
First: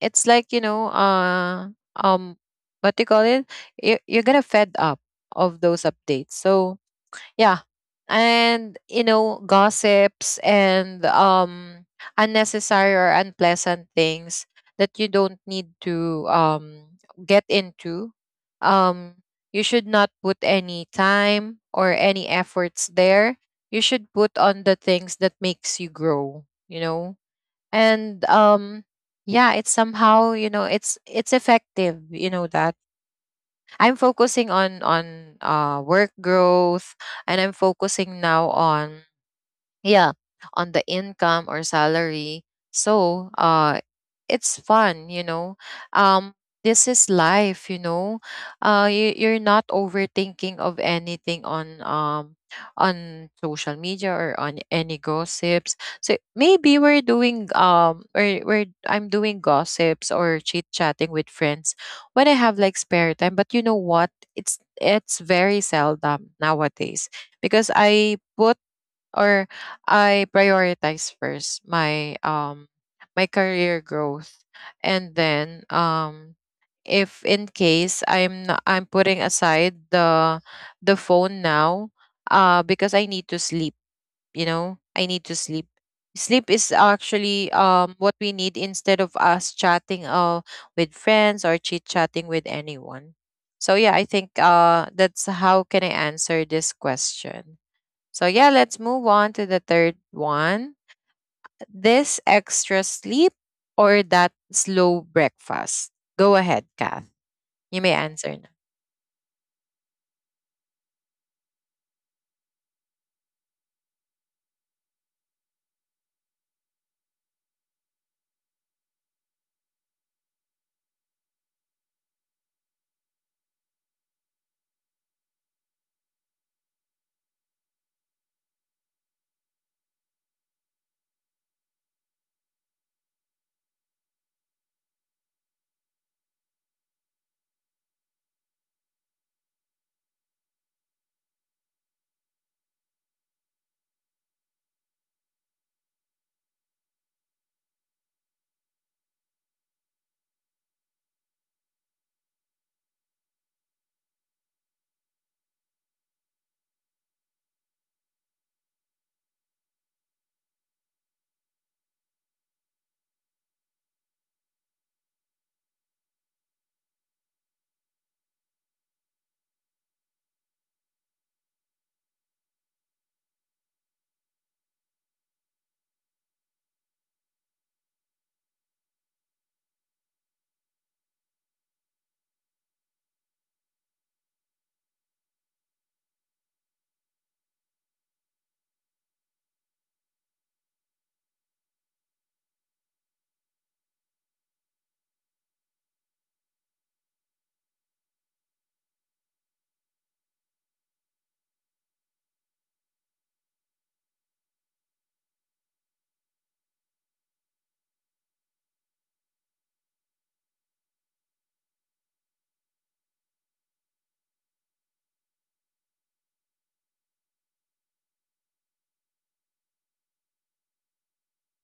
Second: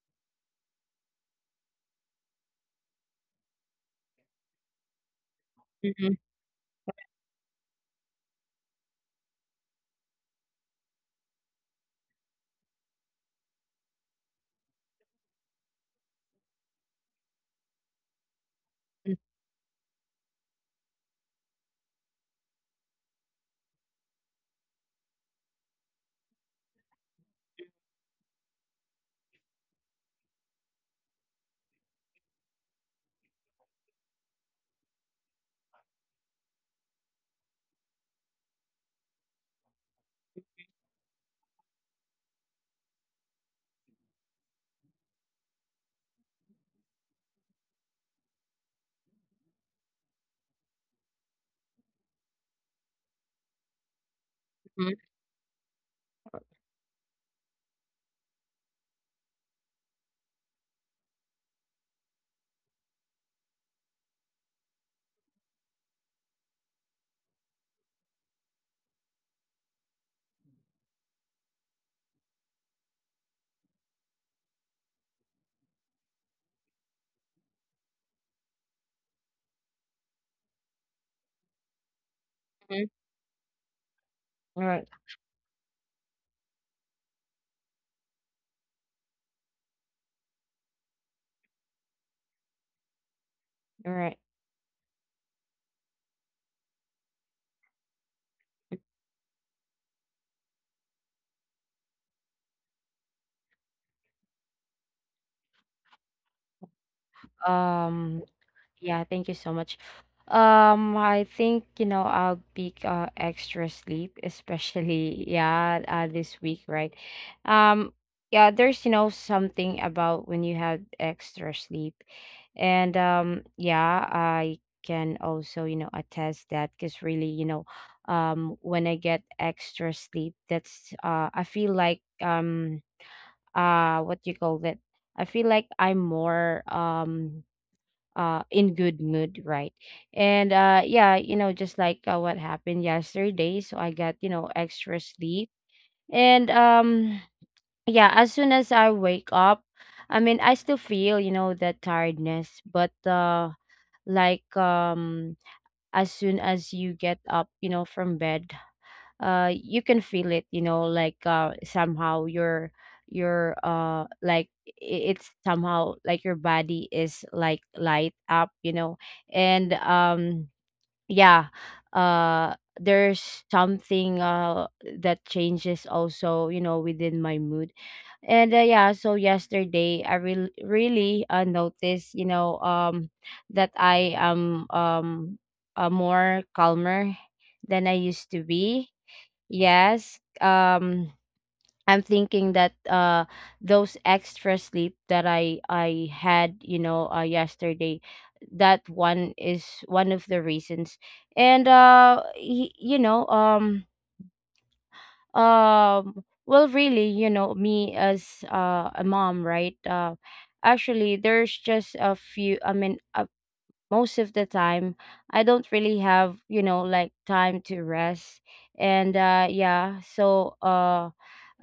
S1: it's like you know, um, what do you call it? You- You're gonna fed up of those
S2: Mhm.
S1: updates. So yeah. And you know, gossips and unnecessary or unpleasant things that you don't need to get into. um you should not put any time or any efforts there. You should put on the things that makes you grow, you know. And Yeah, it's somehow you know, it's effective, you know, that I'm focusing on work growth, and I'm focusing now on, yeah, on the income or salary. So it's fun, you know. um this is life, you know. You're not overthinking of anything on, on social media or on
S2: Mhm.
S1: any gossips. So maybe we're doing, or we're I'm doing gossips or chit chatting with friends when I have like spare time. But you know what, it's very seldom nowadays, because I put, or I prioritize first my, my career growth. And then If in case I'm not, I'm putting aside the phone now,
S2: Mhm.
S1: because I need to sleep, you know?
S2: Alright.
S1: I need to sleep. Sleep is actually what we need, instead of us chatting with friends, or chit-chatting with anyone. So yeah, I
S2: Alright.
S1: think that's how can I answer this question. So, yeah, let's move on to the third one. This extra sleep or that slow breakfast? Go ahead, Kath. You may
S2: Um
S1: answer now.
S2: Yeah, thank you so much. I think, you know, I'll pick extra sleep, especially, yeah, this week, right? Um, yeah, there's, you know, something about when you have extra sleep. And Yeah, I can also, you know, attest that, because really, you know, when I get extra sleep, that's I feel like, what do you call that? I feel like I'm more, in good mood, right? And yeah, you know, just like, what happened yesterday, so I got, you know, extra sleep. And yeah, as soon as I wake up, I mean, I still feel, you know, that tiredness, but like, as soon as you get up, you know, from bed, you can feel it, you know, like, somehow your like, it's somehow like your body is like light up, you know. And Yeah. uh there's something that changes also, you know, within my mood. And yeah, so yesterday I really noticed, you know, that I am, more calmer than I used to be. Yes. I'm thinking that those extra sleep that I had, you know, yesterday, that one is one of the reasons. And you know, well, really, you know, me as, a mom, right? Actually, there's just a few, I mean, a, most of the time, I don't really have, you know, like, time to rest. And Yeah, so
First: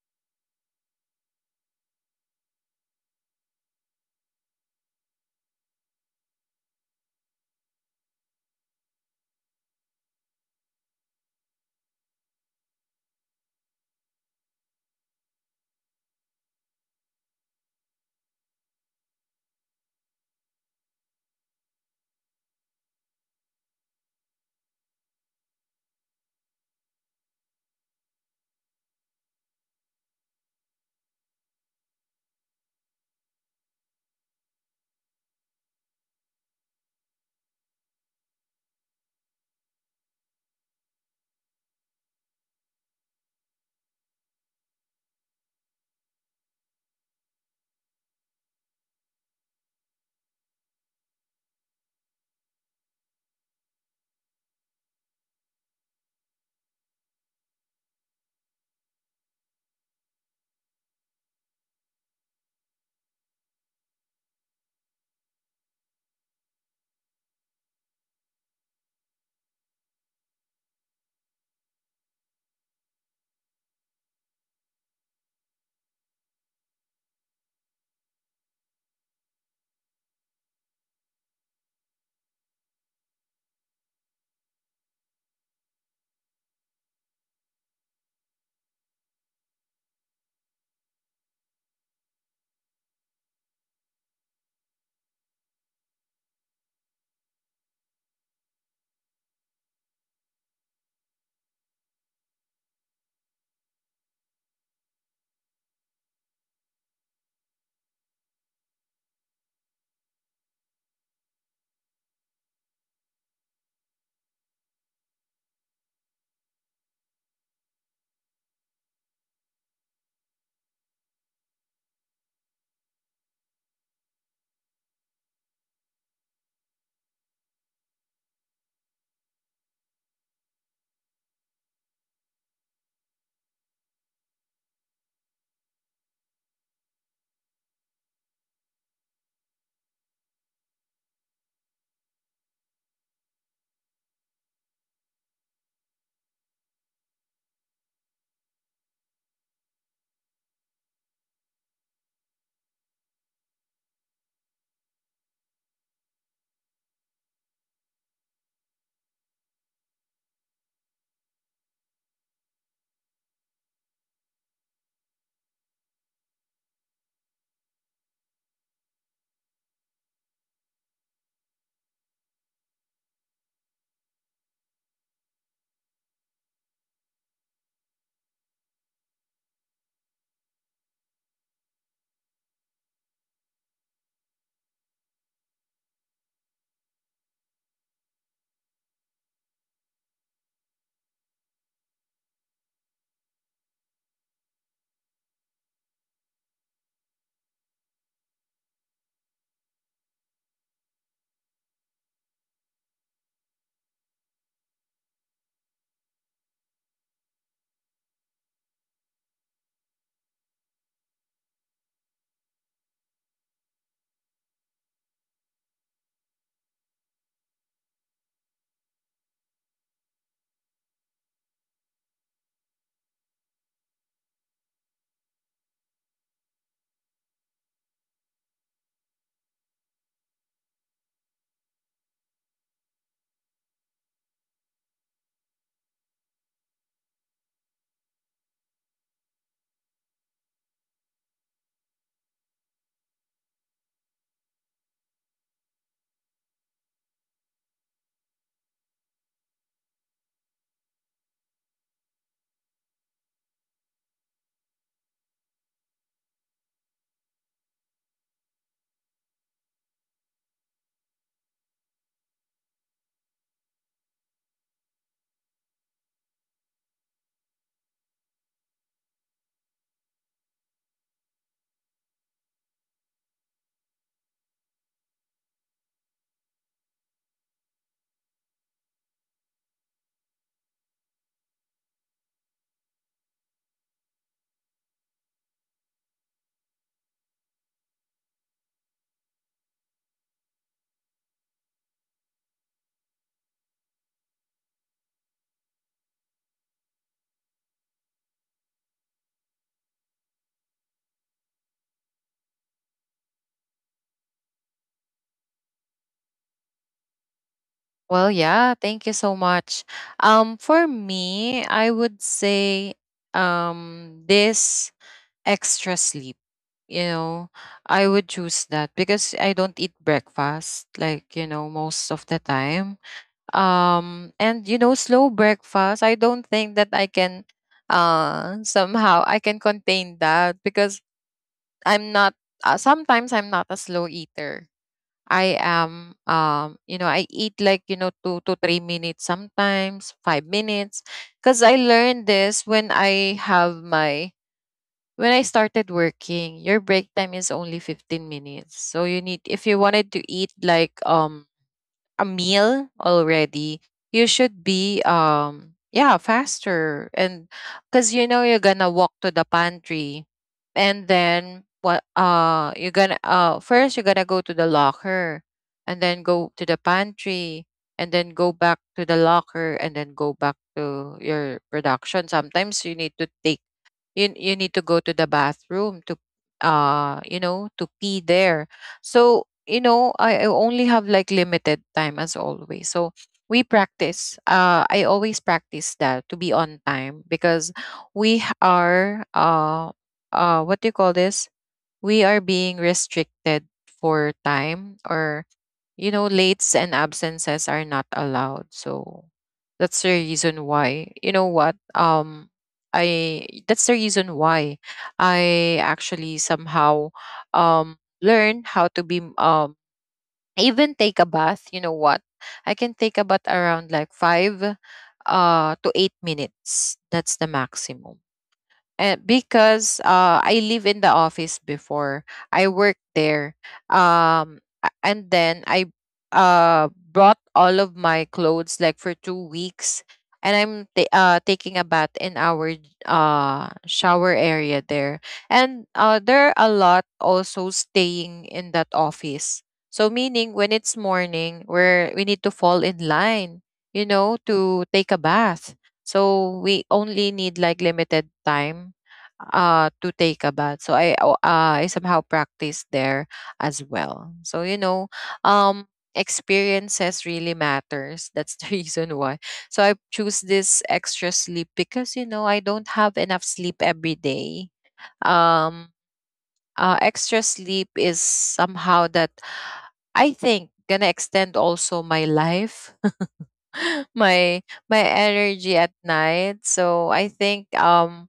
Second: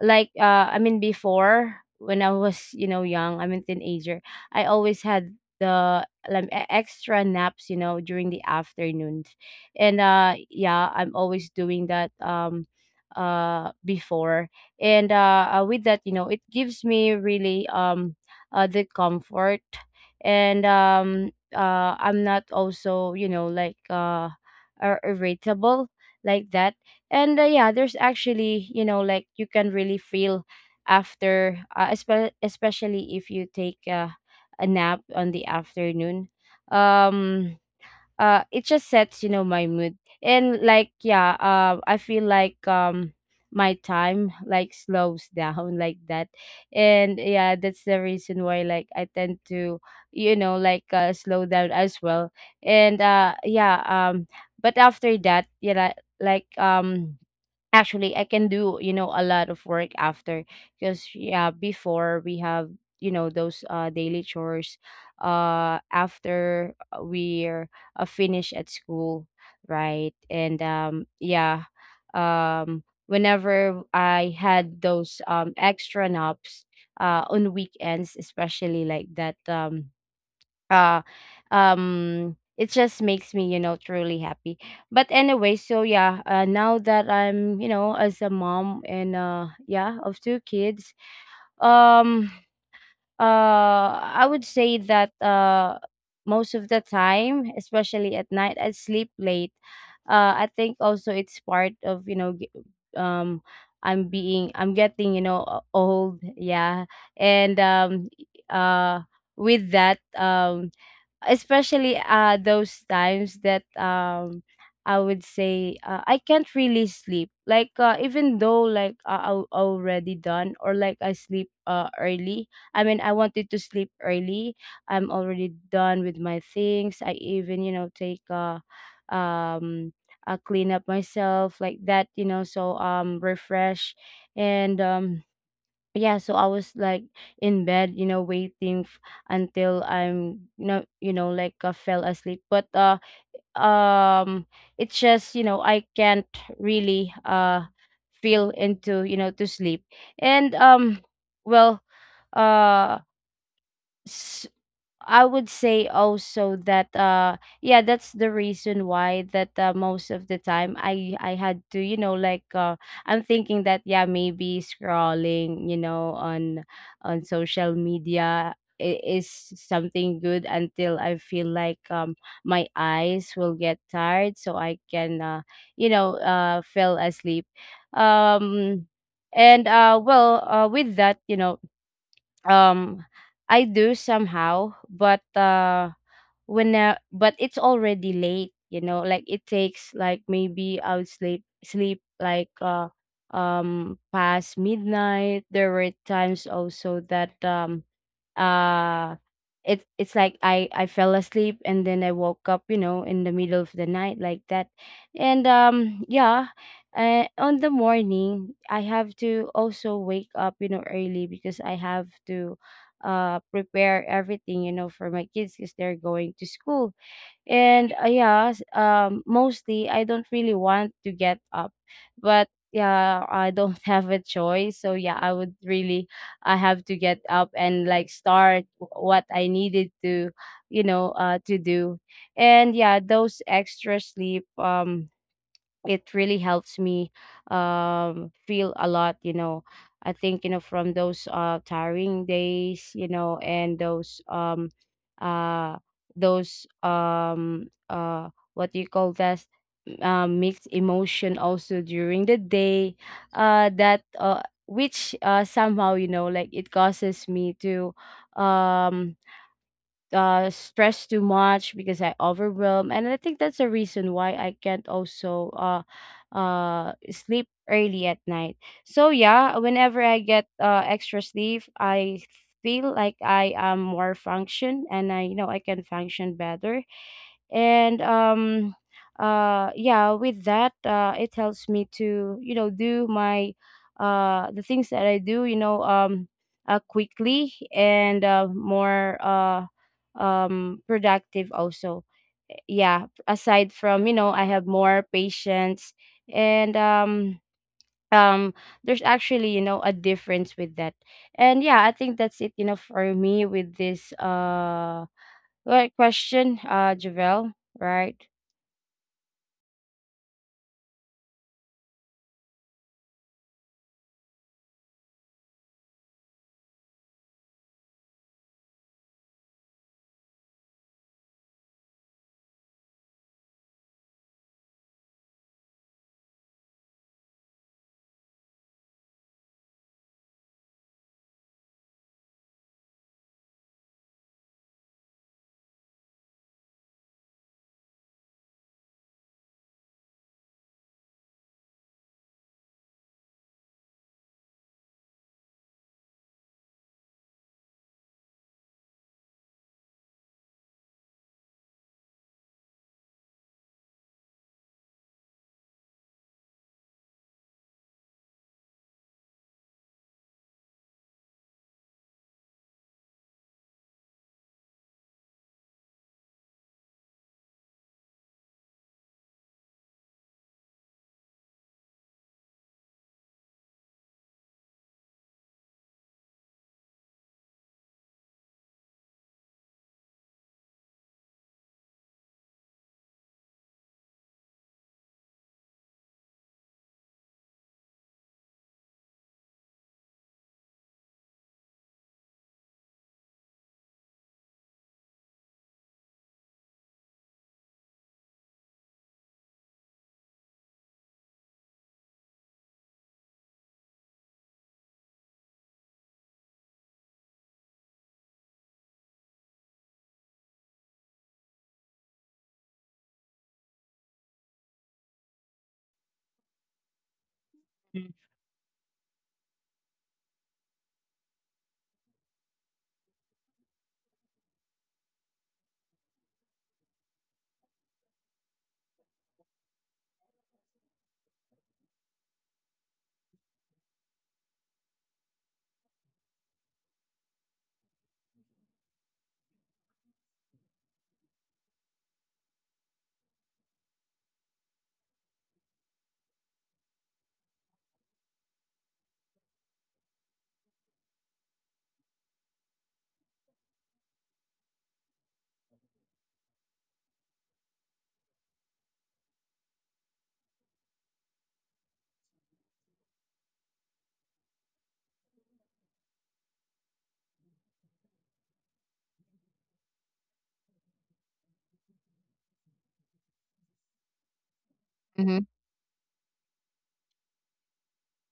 S2: like, I mean, before, when I was, you know, young, I mean, teenager, I always had the like extra naps, you know, during the afternoons. And Yeah, I'm always doing that, before. And With that, you know, it gives me really, the comfort. And I'm not also, you know, like, irritable, like that. And yeah, there's actually, you know, like, you can really feel after, especially if you take, a nap on the afternoon. um it just sets, you know, my mood. And like, yeah, I feel like, my time like slows down, like that. And yeah, that's the reason why, like, I tend to, you know, like, slow down as well. And Yeah. But after that, yeah, like, actually, I can do, you know, a lot of work after, because yeah, before we have, you know, those daily chores after, we're finished at school, right? And Yeah, whenever I had those extra naps on weekends, especially like that, uh it just makes me, you know, truly happy. But anyway, so yeah, now that I'm, you know, as a mom, and yeah, of two kids, um I would say that, most of the time, especially at night, I sleep late. I think also it's part of, you know, um I'm being, I'm getting, you know, old, yeah. and uh with that, especially those times that, I would say, I can't really sleep. Like, even though, like, I already done, or like, I sleep early. I mean, I wanted to sleep early. I'm already done with my things. I even, you know, take um clean up myself like that, you know, so, refresh. And Yeah, so I was like in bed, you know, waiting, until I'm you, you know, like, fell asleep. But um it's just, you know, I can't really feel into, you know, to sleep. And Well, uh I would say also that, yeah, that's the reason why that, most of the time, I had to, you know, like, I'm thinking that, yeah, maybe scrolling, you know, on social media is something good until I feel like, my eyes will get tired, so I can, you know, fell asleep. um and well, with that, you know, um I do somehow. But when, but it's already late, you know, like it takes like, maybe I would sleep like, past midnight. There were times also that, uh it's like I fell asleep, and then I woke up, you know, in the middle of the night, like that. And Yeah, on the morning I have to also wake up, you know, early, because I have to prepare everything, you know, for my kids, because they're going to school. And yeah, mostly, I don't really want to get up, but yeah, I don't have a choice. So yeah, I would really, I have to get up and like start, what I needed to, you know, to do. And yeah, those extra sleep, it really helps me, feel a lot, you know, I think, you know, from those tiring days, you know, and those, uh those, what do you call that, mixed emotion also during the day, that, which, somehow, you know, like, it causes me to, um stress too much, because I overwhelm. And I think that's the reason why I can't also sleep early at night. So yeah, whenever I get extra sleep, I feel like I am more function, and I, you know, I can function better. And Yeah, with that, it helps me to, you know, do my, the things that I do, you know, quickly, and more productive also. Yeah, aside from, you know, I have more patience. And um there's actually, you know, a difference with that. And yeah, I think that's it, you know, for me with this, question, Javel, right?
S1: Well, yeah, thank you so much. For me, I would say this extra sleep. You know, I would choose that because I don't eat breakfast like, you know, most of the time. And you know, slow breakfast, I don't think that I can, somehow I can contain that, because I'm not, sometimes I'm not a slow eater. I am You know, I eat like, you know, 2 to 3 minutes, sometimes 5 minutes. Cuz I learned this when I have my, when I started working, your break time is only 15 minutes, so you need, if you wanted to eat like a meal already, you should be yeah, faster, and cuz you know you're going to walk to the pantry, and then what, you're going to first you're going to go to the locker, and then go to the pantry, and then go back to the locker, and then go back to your production. Sometimes you need to take you need to go to the bathroom to to pee there. So I only have like limited time as always. So we practice I always practice that to be on time because we h- are what do you call this we are being restricted for time. Or you know, lates and absences are not allowed. So that's the reason why. You know what? I That's the reason why I actually somehow um learn how to be I even take a bath, you know what? I can take a bath around like 5 to 8 minutes. That's the
S2: Mm,
S1: maximum, because I live in the office before. I work there. And then I brought all of my clothes like for 2 weeks. And I'm taking a bath in our shower area there. And there are a lot also staying in that office. So meaning when it's morning, where we need to fall in line, you know, to take a bath. So we only need like limited time to take a bath. So I somehow practice there as well. So you know, um experiences really matters. That's the reason why. So I choose this extra sleep because you know I don't have enough sleep every day. um Extra sleep is somehow that I think gonna extend also my life, my my
S2: mhm.
S1: energy at night. So I think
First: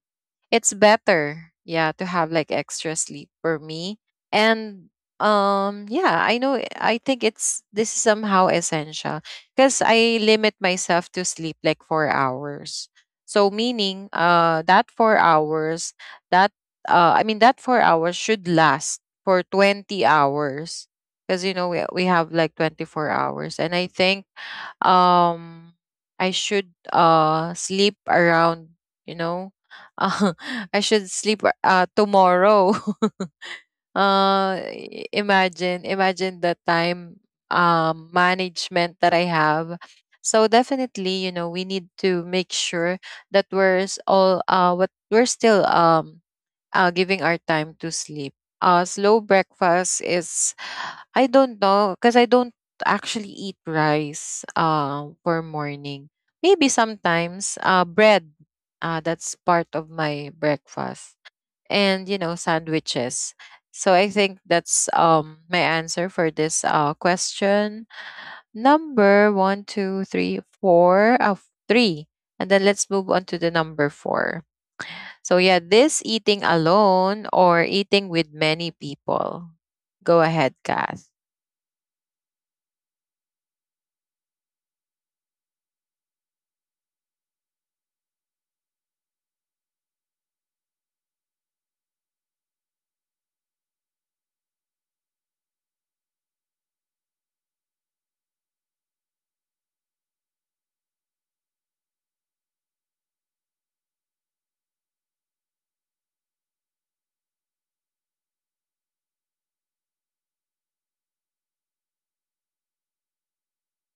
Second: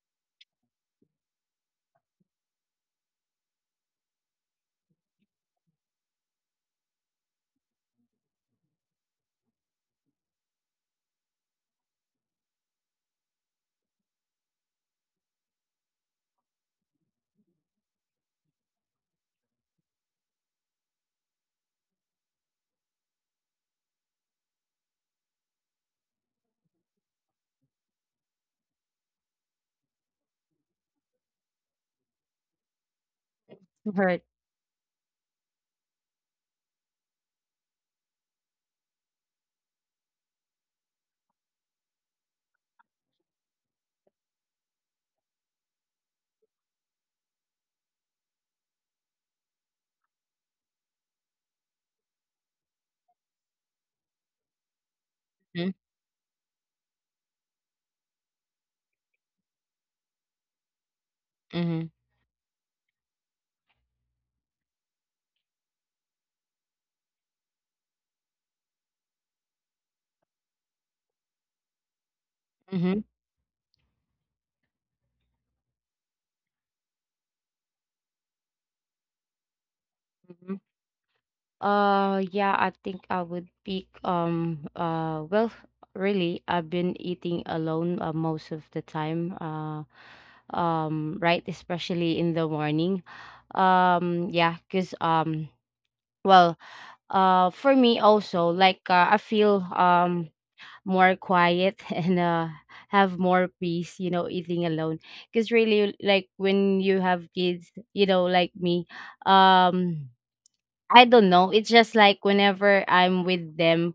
S1: it's better, yeah, to have like extra sleep for me. And yeah, I know, I think it's this is somehow essential because I limit myself to sleep like 4 hours. So meaning that 4 hours that I mean that 4 hours should last for 20 hours because you know we have like 24 hours. And I think um I should sleep around, you know, uh, I should sleep, tomorrow.
S2: Right.
S1: Imagine, imagine the time management that I have. So definitely, you know, we need to make sure that we're s- all what we're still giving our time to sleep. Slow breakfast is, I don't know, because I don't actually eat rice for
S2: Mhm,
S1: morning. Maybe sometimes bread, that's part of my breakfast.
S2: mhm,
S1: And, you know, sandwiches. So I think that's, my answer for this question. Number one, two, three, four, three. And then let's
S2: mhm,
S1: move on to the number four. So yeah, this eating alone or eating with many people. Go ahead,
S2: mhm.
S1: Kath.
S2: Yeah, I think I would pick, well, really, I've been eating alone, most of the time. Right, especially in the morning. Yeah, 'cause well, for me also like, I feel more quiet and, have more peace, you know, eating alone. Because really, like when you have kids, you know, like me, um, I don't know. It's just like whenever I'm with them,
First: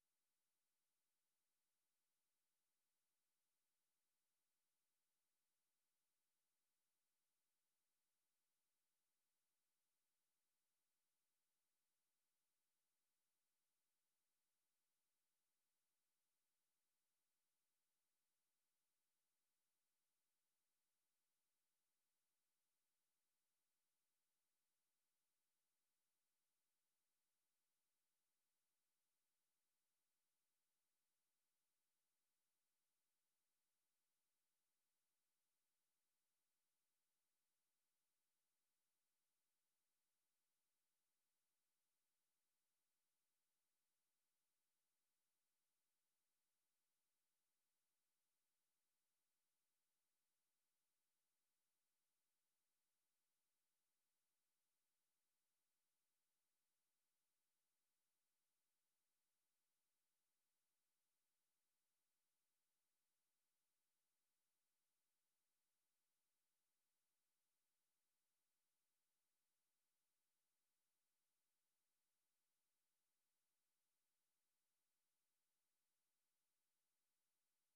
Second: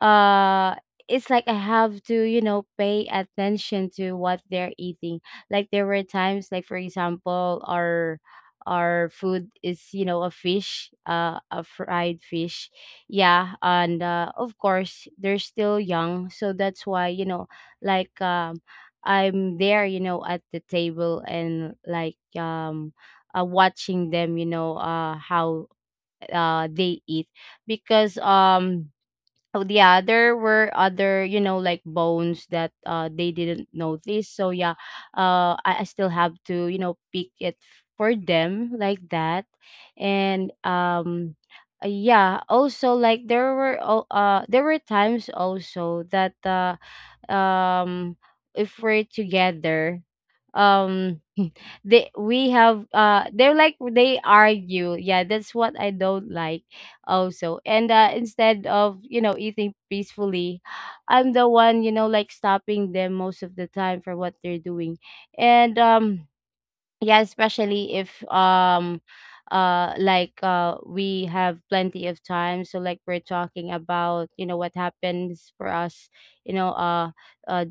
S2: uh it's like I have to, you know, pay attention to what they're eating. Like there were times like for example our food is, you know, a fish, a fried fish. Yeah, and of course they're still young, so that's why, you know, like, I'm there, you know, at the table and like, watching them, you know, how they eat because um Oh yeah, there were other, you know, like bones that they didn't notice. So yeah, I still have to, you know, pick it for them like that. And Yeah, also like there were times also that um if we're together, um they we have they're like they argue, yeah, that's what I don't like also. And instead of, you know, eating peacefully, I'm the one, you know, like stopping them most of the time for what they're doing. And, yeah, especially if like we have plenty of time, so like we're talking about, you know, what happens for us, you know. Uh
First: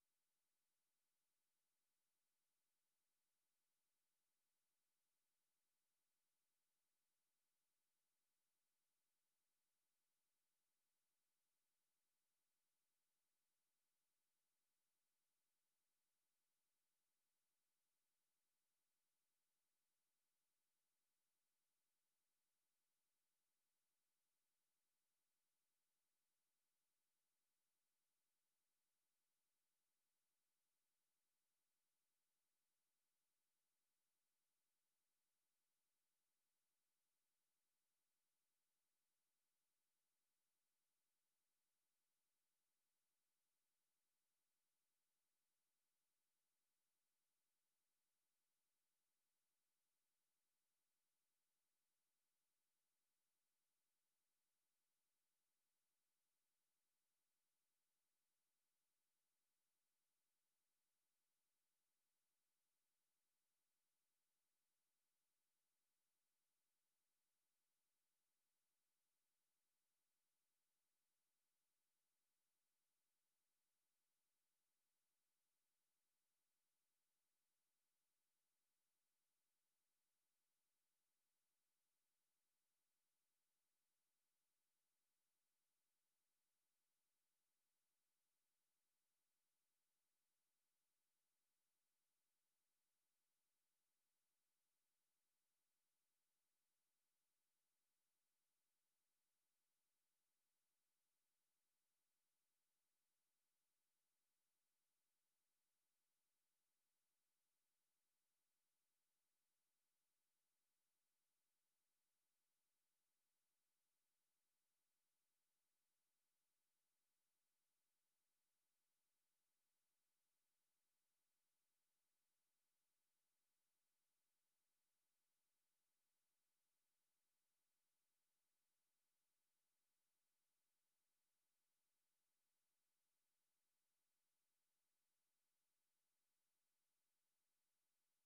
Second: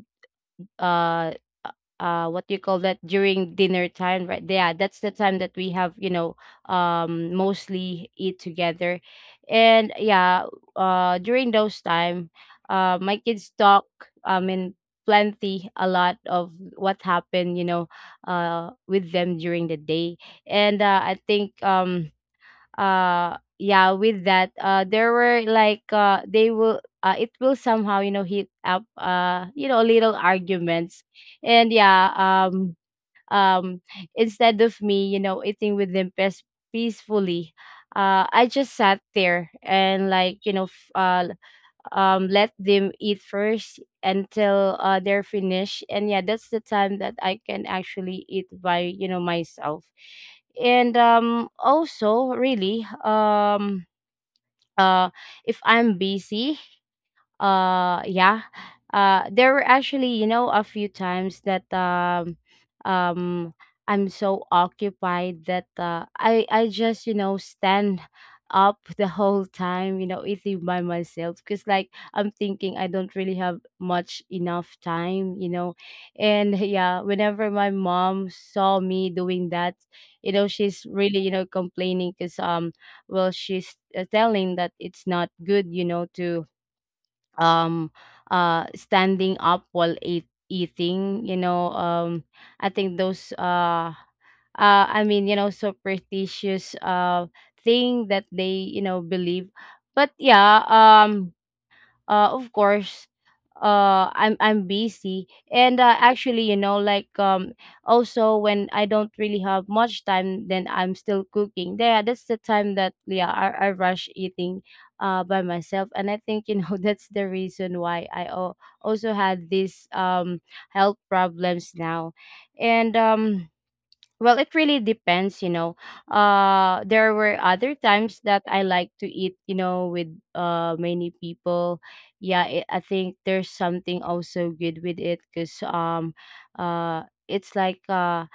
S2: uh uh what do you call that? During dinner time, right? Yeah, that's the time that we have, you know, mostly eat together. And yeah, during those time, my kids talk, I mean, plenty, a lot of what happened, you know, with them during the day. And I think yeah, with that, there were like they will it will somehow, you know, heat up, you know, little arguments. And yeah um um instead of me, you know, eating with them peacefully, I just sat there and like, you know, let them eat first until they're finished. And yeah, that's the time that I can actually eat by, you know, myself. And also really, uh if I'm busy, uh yeah there were actually, you know, a few times that um I'm so occupied that I just, you know, stand up the whole time, you know, eating by myself, because like I'm thinking I don't really have much enough time, you know. And yeah, whenever my mom saw me doing that, you know, she's really, you know, complaining, because well, she's telling that it's not good, you know, to um standing up while eating, you know. I think those I mean, you know, superstitious thing that they, you know, believe. But, of course, I'm busy and actually, you know, also when I don't really have much time, then I'm still cooking. Yeah, that's the time that yeah, I rush eating by myself. And I think, you know, that's the reason why also had these health problems now. And well, it really depends, you know. There were other times that I like to eat, you know, with many people. Yeah, I think there's something also good with it, because uh, it's like, uh,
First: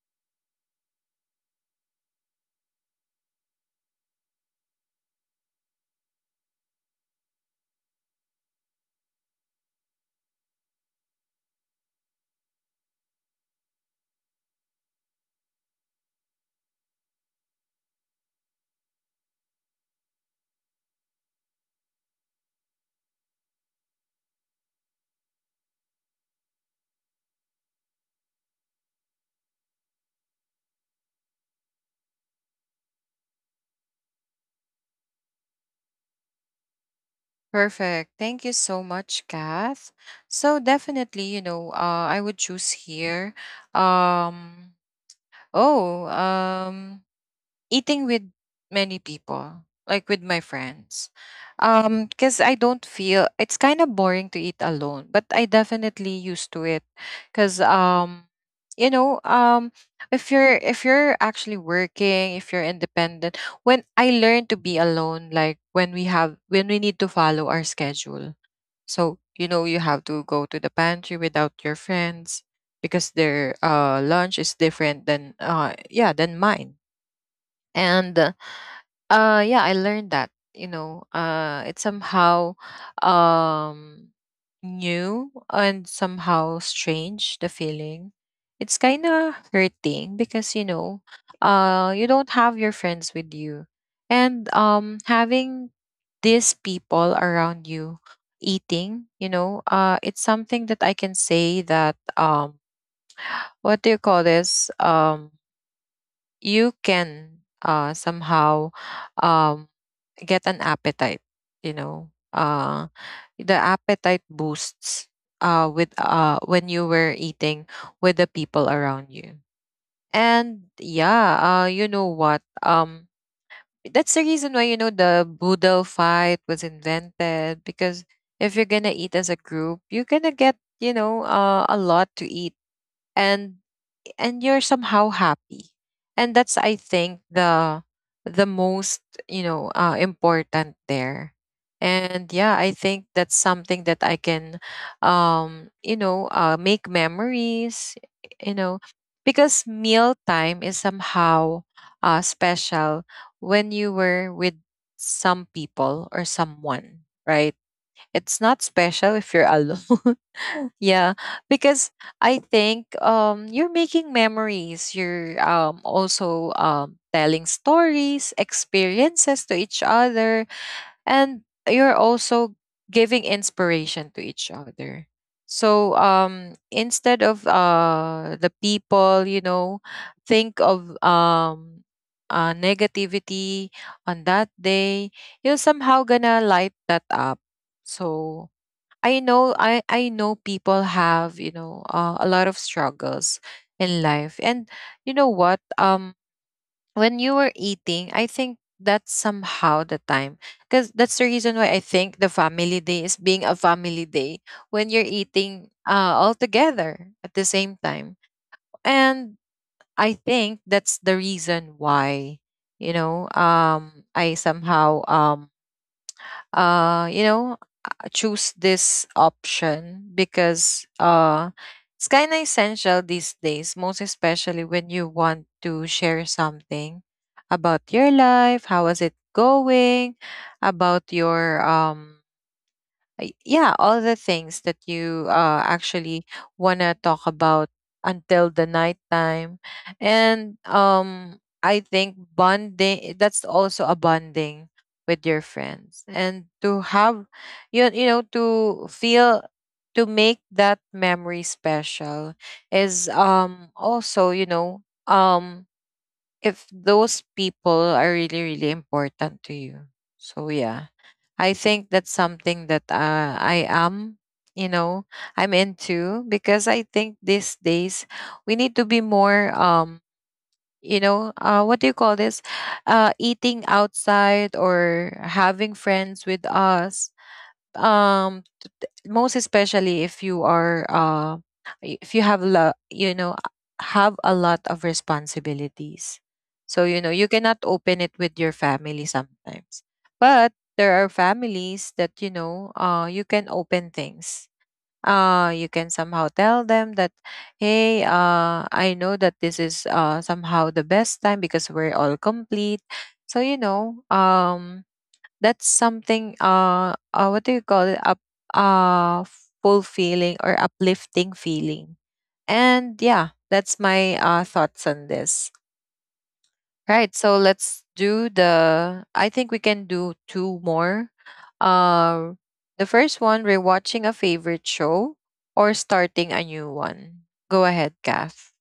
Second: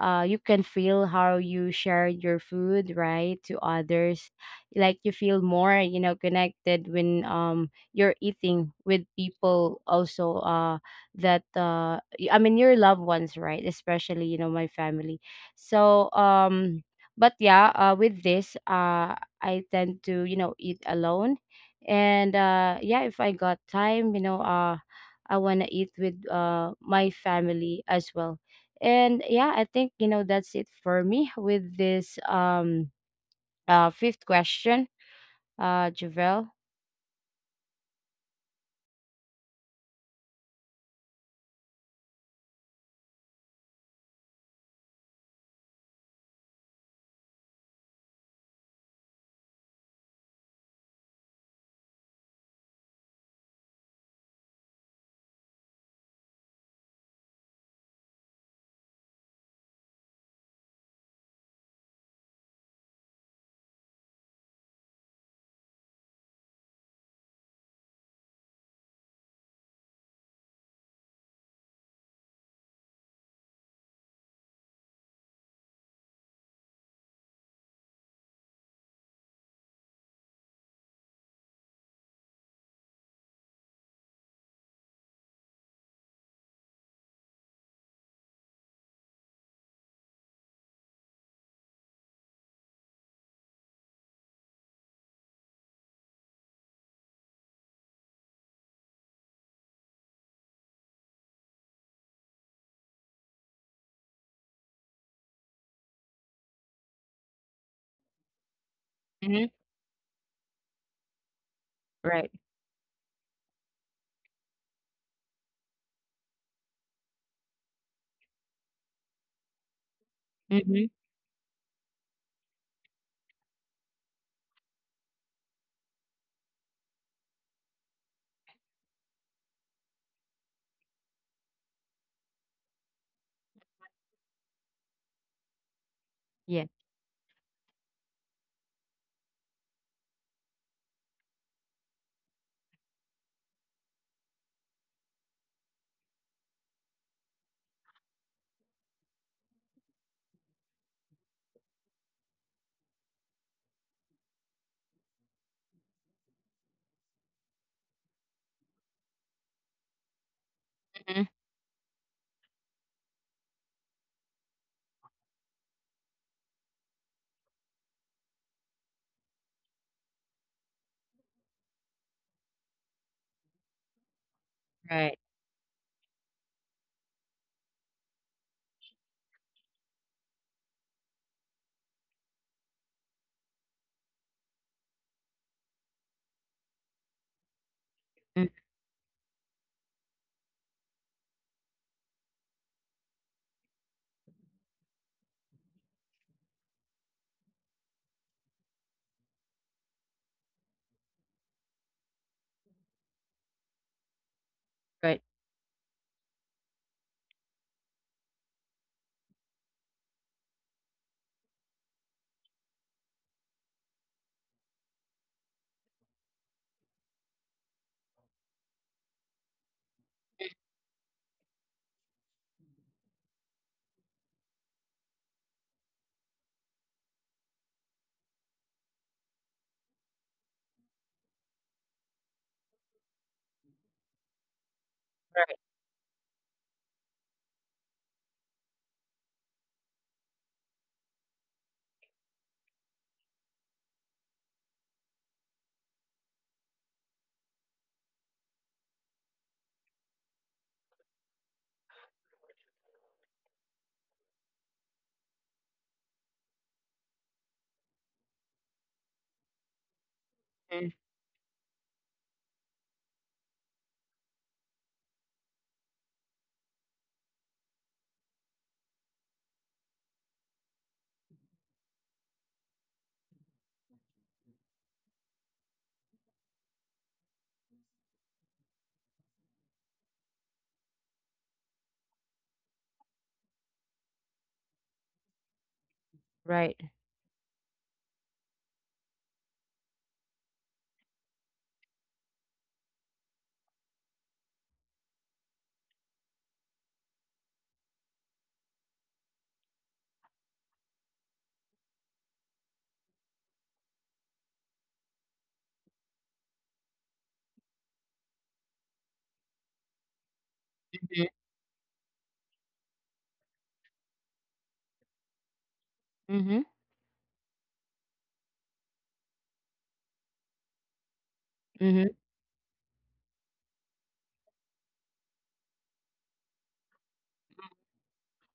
S2: uh, you can feel how you share your food, right, to others. Like you feel more, you know, connected when you're eating with people also, I mean your loved ones, right? Especially, you know, my family. so um but yeah, with this, I tend to, you know, eat alone. And yeah, if I got time, you know, I want to eat with my family as well. And yeah, I think, you know, that's it for me with this fifth question, Javel.
S1: Perfect. Thank you so much, Kath. So definitely, you know, I would choose here. Um, oh, um, eating with many people, like with my friends. Because I don't feel it's kind of boring to eat alone, but I definitely used to it. Cause you know, um, if you're actually working, if you're independent, when I learned to be alone, like when we need to follow our schedule. So, you know, you have to go to the pantry without your friends because their lunch is different than yeah, than mine. And yeah, I learned that, you know, it's somehow um new and somehow strange the feeling. It's kind of hurting because you know, you don't have your friends with you. And having these people around you eating, you know, it's something that I can say that what do you call this? You can somehow
S2: Mm-hmm.
S1: um get an appetite, you know.
S2: Right.
S1: The appetite boosts with when you were eating with the people around you. And
S2: Mm-hmm.
S1: yeah, you know what? That's the reason why you know the boodle fight was invented because if you're going to eat as a group, you're going to get, you know, a lot to eat. And you're somehow happy, and that's
S2: Yeah.
S1: I think the most, you know, important there. And yeah, I think that's something that I can, you know, make memories, you know, because meal time is somehow special when you were with some people or someone, right? It's not special if you're alone. Yeah,
S2: Mm-hmm.
S1: because I think you're making memories. You're also telling stories, experiences to each other. And you're also giving inspiration to each other.
S2: Right.
S1: So instead of the people, you know, think of negativity on that day, you're somehow gonna light that up. So
S2: Mm-hmm.
S1: I know people have, you know, a lot of struggles in life. And you know what? When you were eating, I think that's somehow the time. Because that's the reason why I think the family day is being a family day when you're
S2: Right.
S1: eating all together at the same time. And I think that's the reason why, you know, I somehow, you know, choose this option because it's kind of essential these days, most especially when you want to share something about your life, how is it going, about your yeah, all the things that you actually want to talk about until the night time. And I think bonding, that's also a bonding with your friends. And to have, you know, to feel, to make that memory special is, also, you know, um, if those people are really really important to you. So yeah,
S2: Mm-hmm.
S1: I think that's something that I am, you know, I'm into, because I think these days we need to be more, you know what do you call this eating outside or having friends with us, um most especially if you are if you have lo- you know have a lot of responsibilities. So
S2: Right.
S1: you know you cannot open it with your family sometimes. But there are families that you know you can open things. You can somehow tell them that hey, I know that this is somehow the best time because we're all complete. So you know that's something, what do you call it up uh fulfilling or uplifting
S2: Mhm.
S1: feeling. And yeah, that's my thoughts on this, right? So let's do the, I think we can do two more.
S2: Mhm.
S1: uh the first one, rewatching a favorite show or starting a new one. Go ahead, Kath.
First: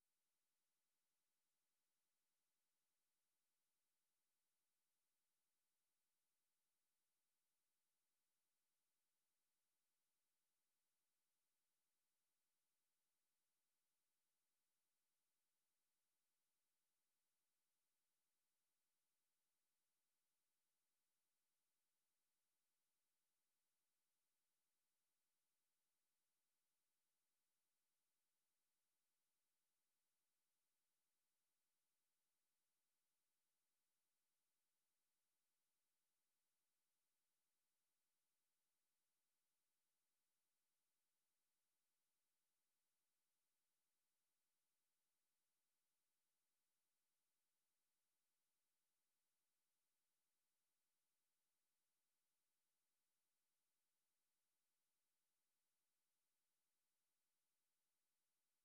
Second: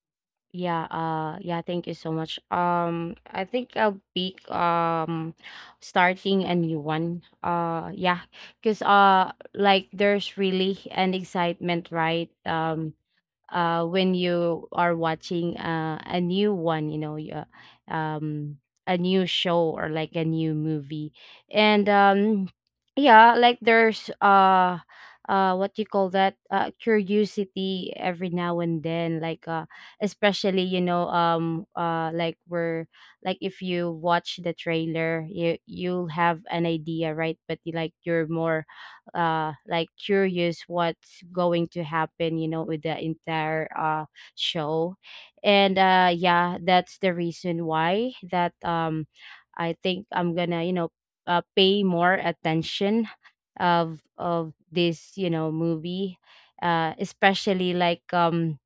S2: Yeah, yeah, thank you so much. I think I'll be starting a new one. Yeah, cuz like there's really an excitement, right? When you are watching a new one, you know, a new show or like a new movie. And yeah, like there's what you call that? Curiosity every now and then, like especially, you know, like we're like, if you watch the trailer, you you'll have an idea, right? But you, like you're more like curious what's going to happen, you know, with the entire show. And yeah, that's the reason why that I think I'm gonna, you know, pay more attention of this, you know, movie, especially like, um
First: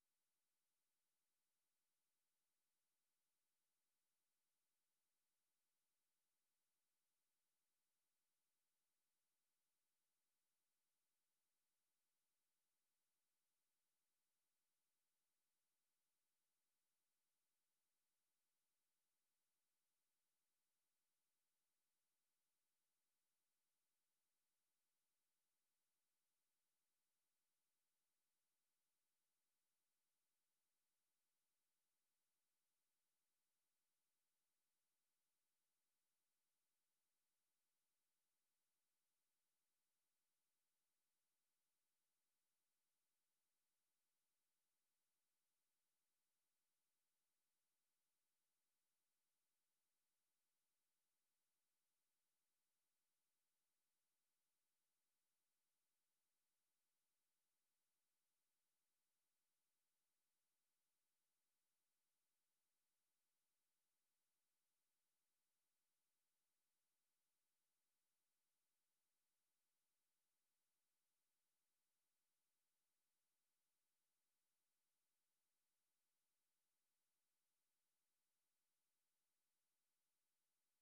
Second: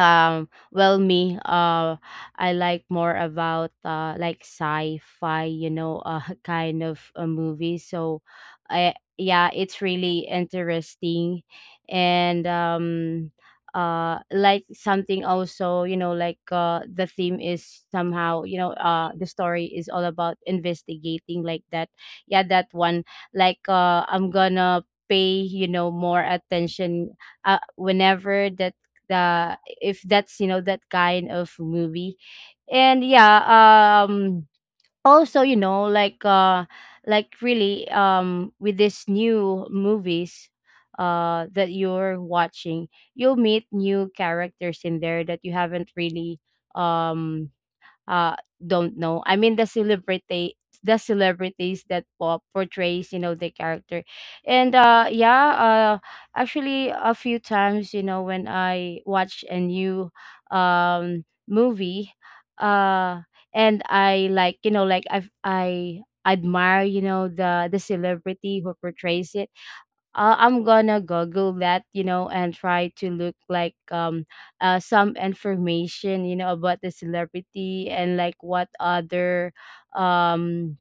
S2: um, well, me, I like more about like sci-fi, you know, kind of a movie. So, I yeah, it's really interesting. And like something also, you know, like the theme is somehow, you know, the story is all about investigating like that. Yeah, that one. Like, I'm gonna pay, you know, more attention whenever that, the, if that's, you know, that kind of movie. And yeah, um also, you know, like really, with these new movies that you're watching, you'll meet new characters in there that you haven't really um uh don't know. I mean the celebrity, the celebrities that pop portrays, you know, the character. And yeah, actually a few times, you know, when I watch a new movie, uh and I like, you know, like I admire, you know, the celebrity who portrays it, I'm gonna Google that, you know, and try to look like some information, you know, about the celebrity and like what other um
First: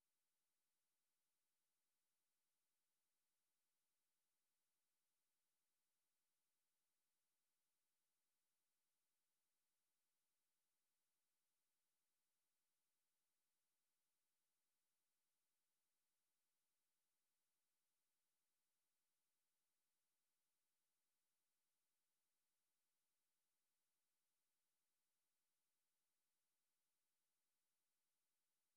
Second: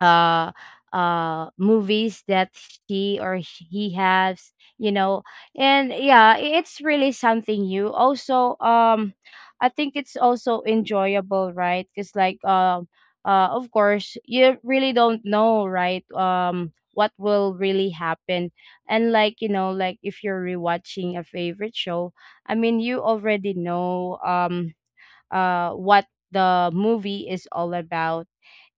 S2: uh movies that she or he has, you know. And yeah, it's really something new also. I think it's also enjoyable, right? Because like, of course, you really don't know, right, what will really happen. And like, you know, like if you're rewatching a favorite show, I mean, you already know, what the movie is all about.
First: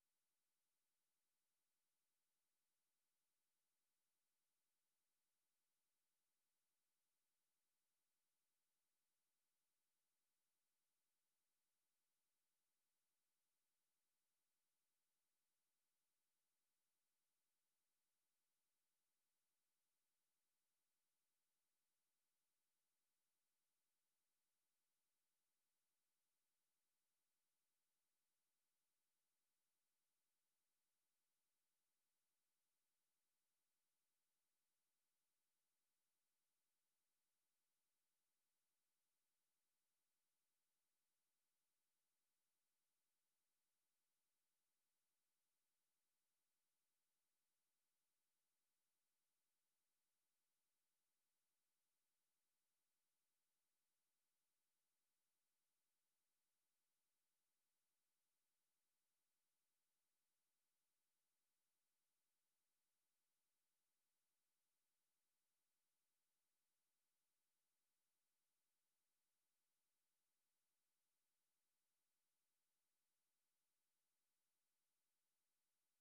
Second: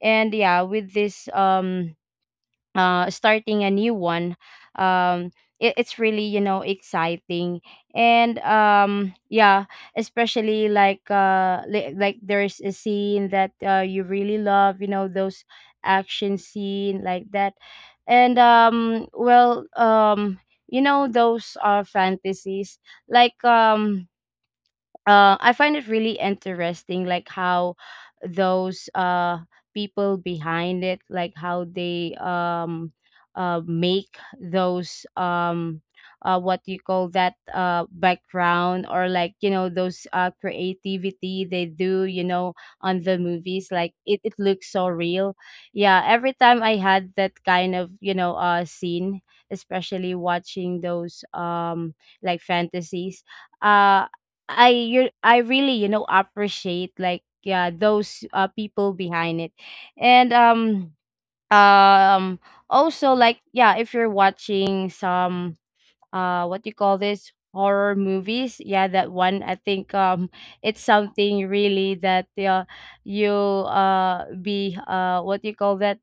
S2: And yeah, with this, starting a new one, um it's really, you know, exciting. And yeah, especially like, like there's a scene that you really love, you know, those action scene like that. And well, you know, those fantasies, like, I find it really interesting, like how those people behind it, like how they make those what you call that, background, or like, you know, those creativity they do, you know, on the movies, like it looks so real. Yeah, every time I had that kind of, you know, scene, especially watching those like fantasies. uh. I, you, I really, you know, appreciate like, yeah, those people behind it. And um um also like, yeah, if you're watching some what do you call this, horror movies, yeah, that one, I think, it's something really that you be what do you call that,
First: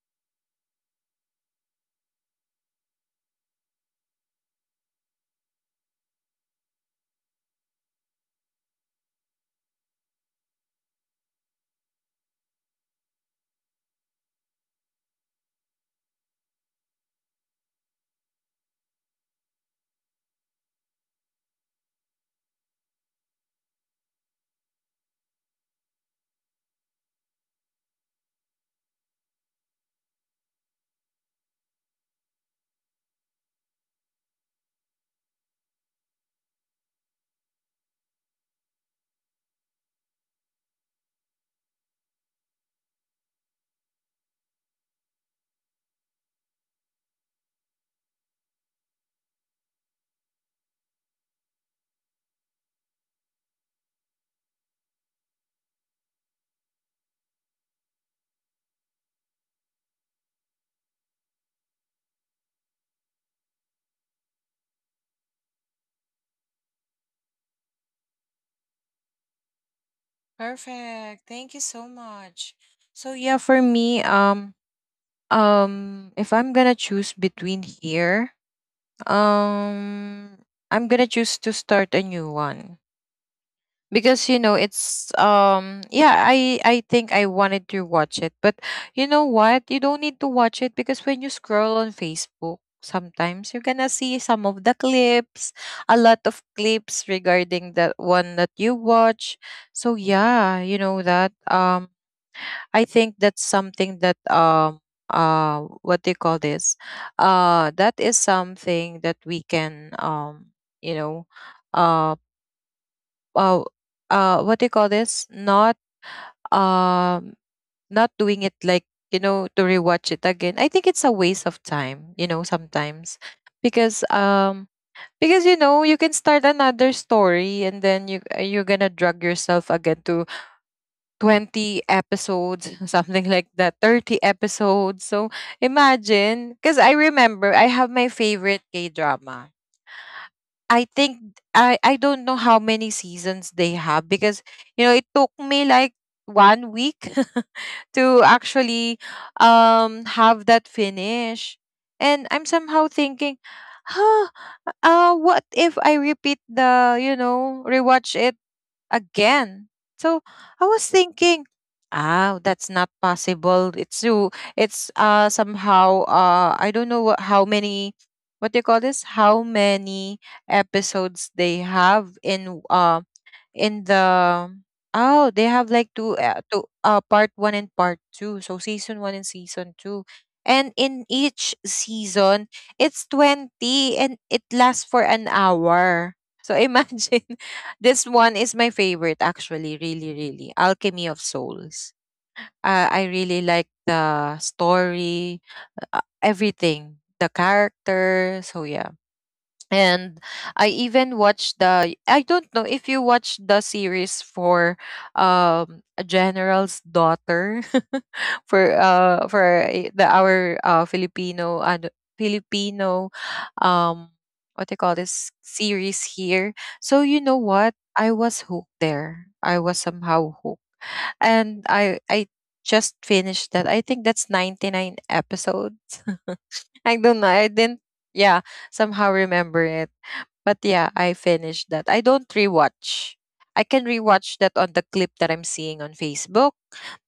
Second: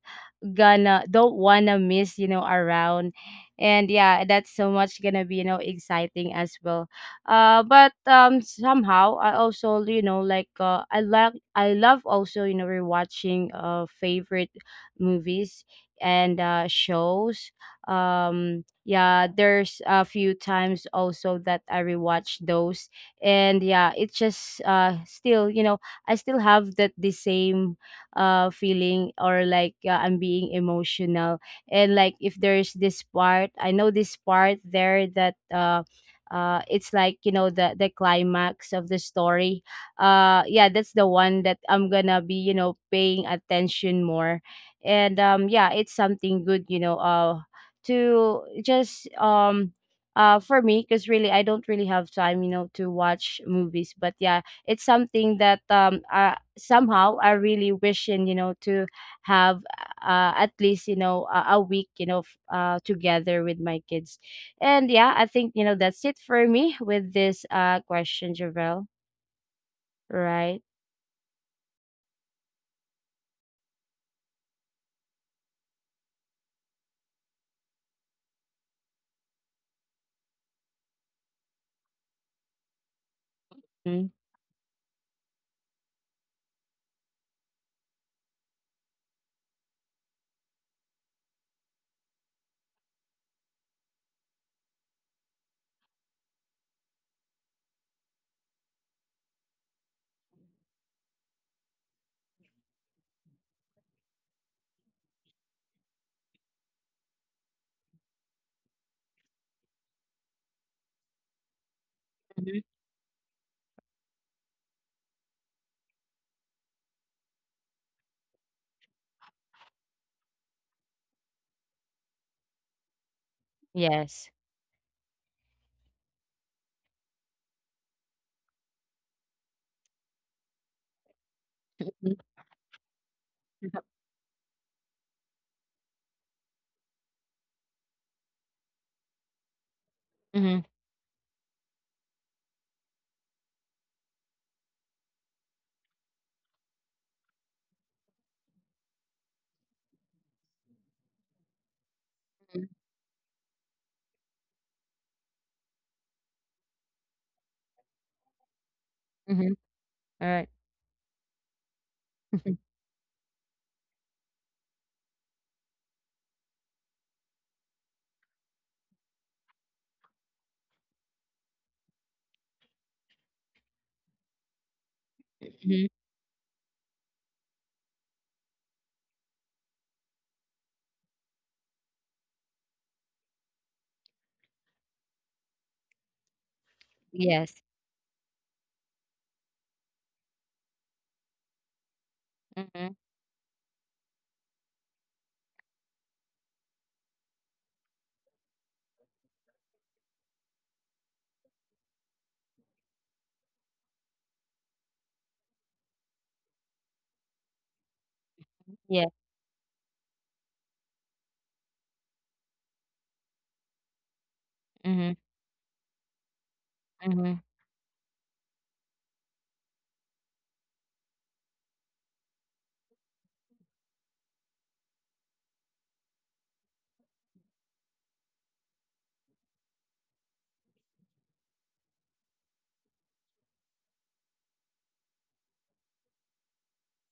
S2: gonna, don't wanna miss, you know, around. And yeah, that's so much gonna be, you know, exciting as well. But somehow I also, you know, like I love also, you know, rewatching favorite movies and shows. um yeah, there's a few times also that I rewatch those. And yeah, it's just still, you know, I still have that, the same feeling, or like, I'm being emotional. And like if there's this part, I know this part there that it's like, you know, the climax of the story. Yeah, that's the one that I'm gonna be, you know, paying attention more. And yeah, it's something good, you know, to just for me, because really I don't really have time, you know, to watch movies. But yeah, it's something that somehow I really wishing, you know, to have at least, you know, a week, you know, together with my kids. And yeah, I think, you know, that's it for me with this question, Javel. Right?
S1: Perfect. Thank you so much. So yeah, for me, if I'm gonna choose between here, Um, I'm gonna choose to start a new one
S2: Hmm.
S1: because you know it's yeah, I think I wanted to watch it. But you know what? You don't need to watch it because when you scroll on Facebook, sometimes you're gonna see some of the clips, a lot of clips regarding that one that you watch. So yeah, you know that I think that's something that what do you call this? That is something that we can, you know uh
S2: Mhm.
S1: uh, what do you call this? Not um not doing it like you know to rewatch it again. I think it's a waste of time, you know, sometimes, because
S2: Yes.
S1: you know you can start another story, and then you're gonna drag yourself again to 20
S2: Mhm.
S1: episodes, something like that, 30 episodes. So imagine, because I remember I have my favorite K drama.
S2: Mm-hmm.
S1: I think I don't know how many seasons they have because you know it took me like 1 week to actually have that finish. And I'm
S2: Mhm.
S1: somehow thinking, huh, what if I repeat the, you know, rewatch it
S2: Mhm.
S1: again. So
S2: All right.
S1: I was thinking, ah,
S2: Mhm.
S1: that's not possible. It's so it's somehow, I don't know what, how many, what do you call this? How many episodes they have in the, oh, they have
S2: Mm-hmm.
S1: like two two part one and part two, so season one and season two. And in each season it's 20, and it lasts for an hour. So imagine,
S2: Yes.
S1: this one is my favorite, actually, really really, Alchemy of Souls.
S2: Mm-hmm.
S1: I really like the story, everything, the character. So yeah. And I even watched the, I don't know if you watched the series for A General's Daughter, for
S2: Yeah.
S1: the, our Filipino and Filipino, um what they call
S2: Mm-hmm.
S1: this series here. So you
S2: Mhm.
S1: know what? I was hooked there. I was somehow hooked. And I just finished that. I think that's 99 episodes. I don't know. I didn't, yeah, somehow remember it. But yeah, I finished that. I don't rewatch. I can rewatch that on the clip that I'm seeing on Facebook,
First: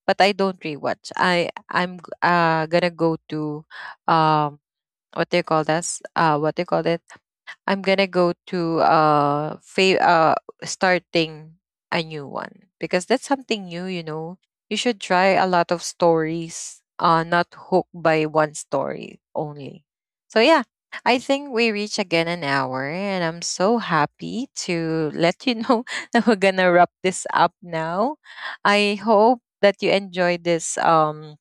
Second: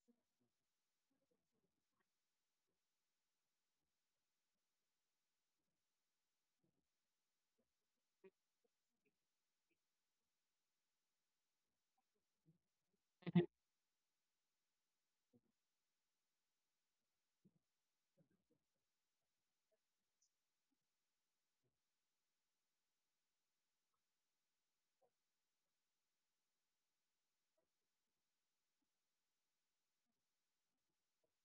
S1: but I don't rewatch. I'm gonna go to um what do you call this? What do you call it? I'm gonna go to, starting a new one because that's something new, you know. You should try a lot of stories, not hooked by one story only. So yeah, I think we reach again an hour, and I'm so happy to let you know that we're gonna wrap this up now. I hope that you enjoyed this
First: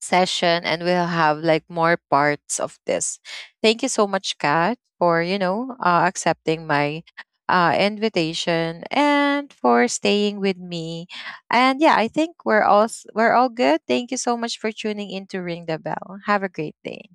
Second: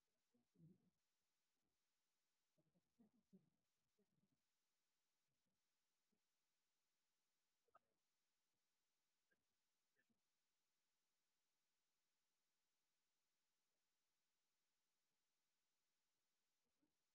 S1: session, and we'll have like more parts of this. Thank you so much, Kat, for, you know, accepting my invitation and for staying with me. And yeah, I think we're all good. Thank you so much for tuning in to Ring the Bell. Have a great day.